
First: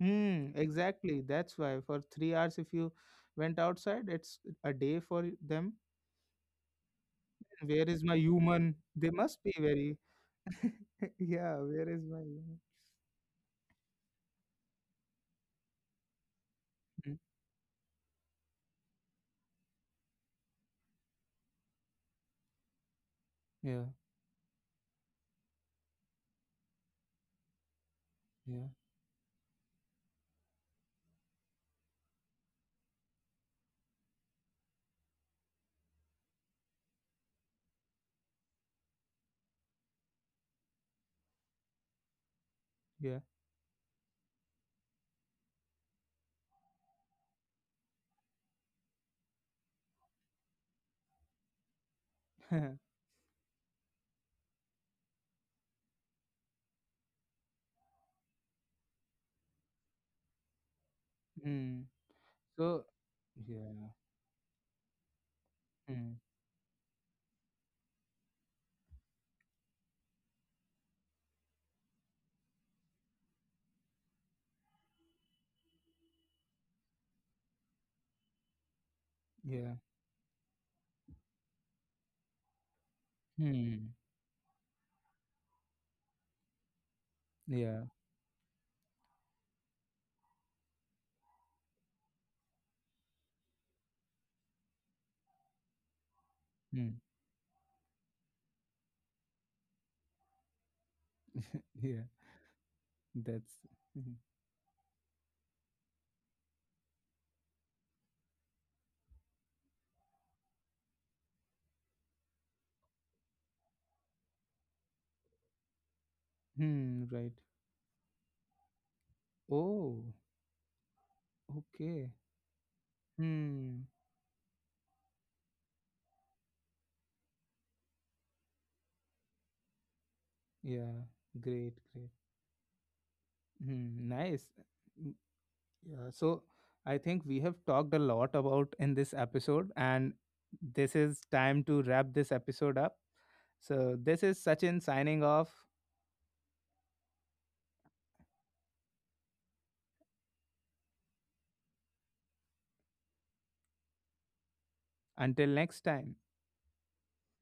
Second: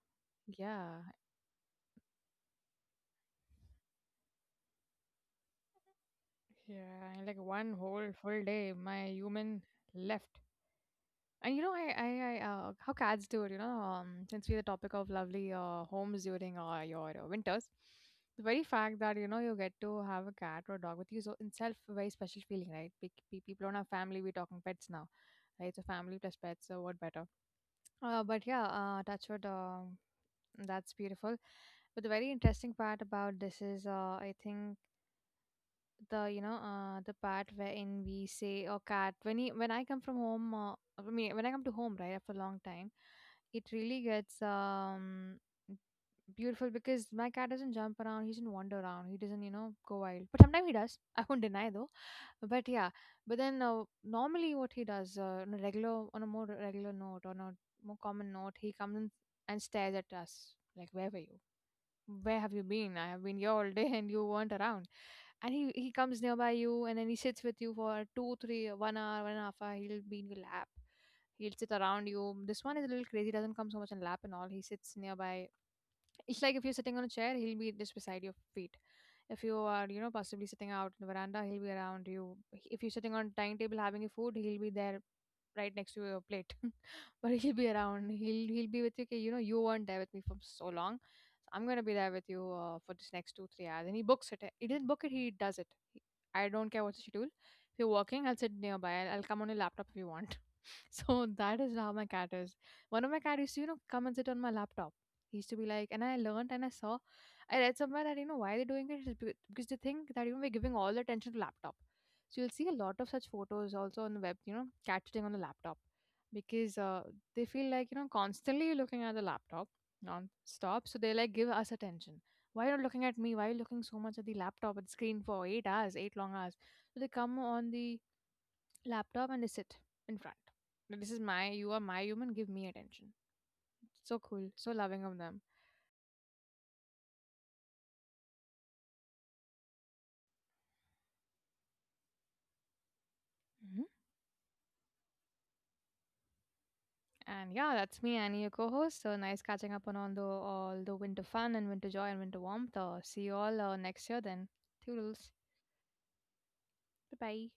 B: Hmm,
A: Yeah,
B: exactly. That's why for 3 hours, if you went outside, it's a day for them.
A: yeah, like one
B: Where
A: whole
B: is my
A: full day,
B: human?
A: my
B: They must
A: human
B: be very,
A: left. And you
B: yeah,
A: know,
B: where is my
A: I
B: human?
A: how cats do it, you know, since we the topic of lovely homes during your
B: Mm.
A: winters, the very fact that you know you get to have a cat or a dog with you, so in itself a very special feeling, right? People in our
B: Yeah,
A: family, we're talking pets now, right? So family plus pets, so what better? But yeah,
B: yeah,
A: touch wood, that's beautiful. But the very interesting part about this is, I think the the part wherein we say oh cat when when I come from home, I mean when I come to home right after a long time, it really gets beautiful because my cat doesn't jump around, he doesn't wander around, he doesn't you know go wild, but sometimes he does. I won't deny though, but
B: yeah.
A: yeah, but then normally what he does, on a regular, on a more regular note, on a more common note, he comes in and stares at us like, wherever you,
B: Hmm.
A: where have you been?
B: So,
A: I have been here all day
B: yeah.
A: and you weren't around. And he comes
B: Hmm.
A: nearby you and then he sits with you for two, three, 1 hour, one and a half hour. He'll be in your lap. He'll sit around you. This one is a little crazy, doesn't come so much in lap and all. He sits nearby. It's like if you're sitting on a chair, he'll be just beside your feet. If you are,
B: Yeah.
A: you know, possibly sitting out in the veranda, he'll be around you. If you're sitting on a dining table having
B: Hmm.
A: your food, he'll be there right next to your plate. But he'll be
B: Yeah.
A: around. He'll be with you. "Okay, you know, you weren't there with me for so long. So I'm gonna be there with you for this next 2 3 hours." And he books it. He didn't book it. He does it. He- I don't care what's the
B: Hmm.
A: schedule. If you're working, I'll sit nearby. I'll come on your laptop if you want. So that is how my
B: Yeah.
A: cat is. One of my cat used to, you
B: That's.
A: know, come and sit
B: Hmm.
A: on my laptop. He used to be like, and I learned and I saw, I read somewhere that, you know, why they're doing it is because they think that, you know, we're giving all the attention to laptop. So you'll see a lot of such photos also on the web, you know, cat sitting on the laptop because
B: Hmm.
A: they
B: Right.
A: feel like, you know, constantly looking at the laptop
B: Oh,
A: non-stop. So they like give us attention.
B: okay.
A: Why are you looking at me? Why are you looking so
B: Hmm,
A: much at the laptop at the screen for 8 hours, 8 long hours? So they come on the laptop and they sit in front. Like, this
B: yeah,
A: is my, you are
B: great,
A: my
B: great.
A: human, give me attention. So
B: Hmm,
A: cool,
B: nice.
A: so loving of them.
B: Yeah, so I think we have talked a lot about in this episode, and this is time to wrap this episode up.
A: Hmm.
B: So, this is Sachin signing off.
A: And yeah, that's me, Annie, your co-host. So nice catching up on all the winter fun and winter joy and winter warmth. See you all next year then. Toodles.
B: Until next time.
A: Bye bye.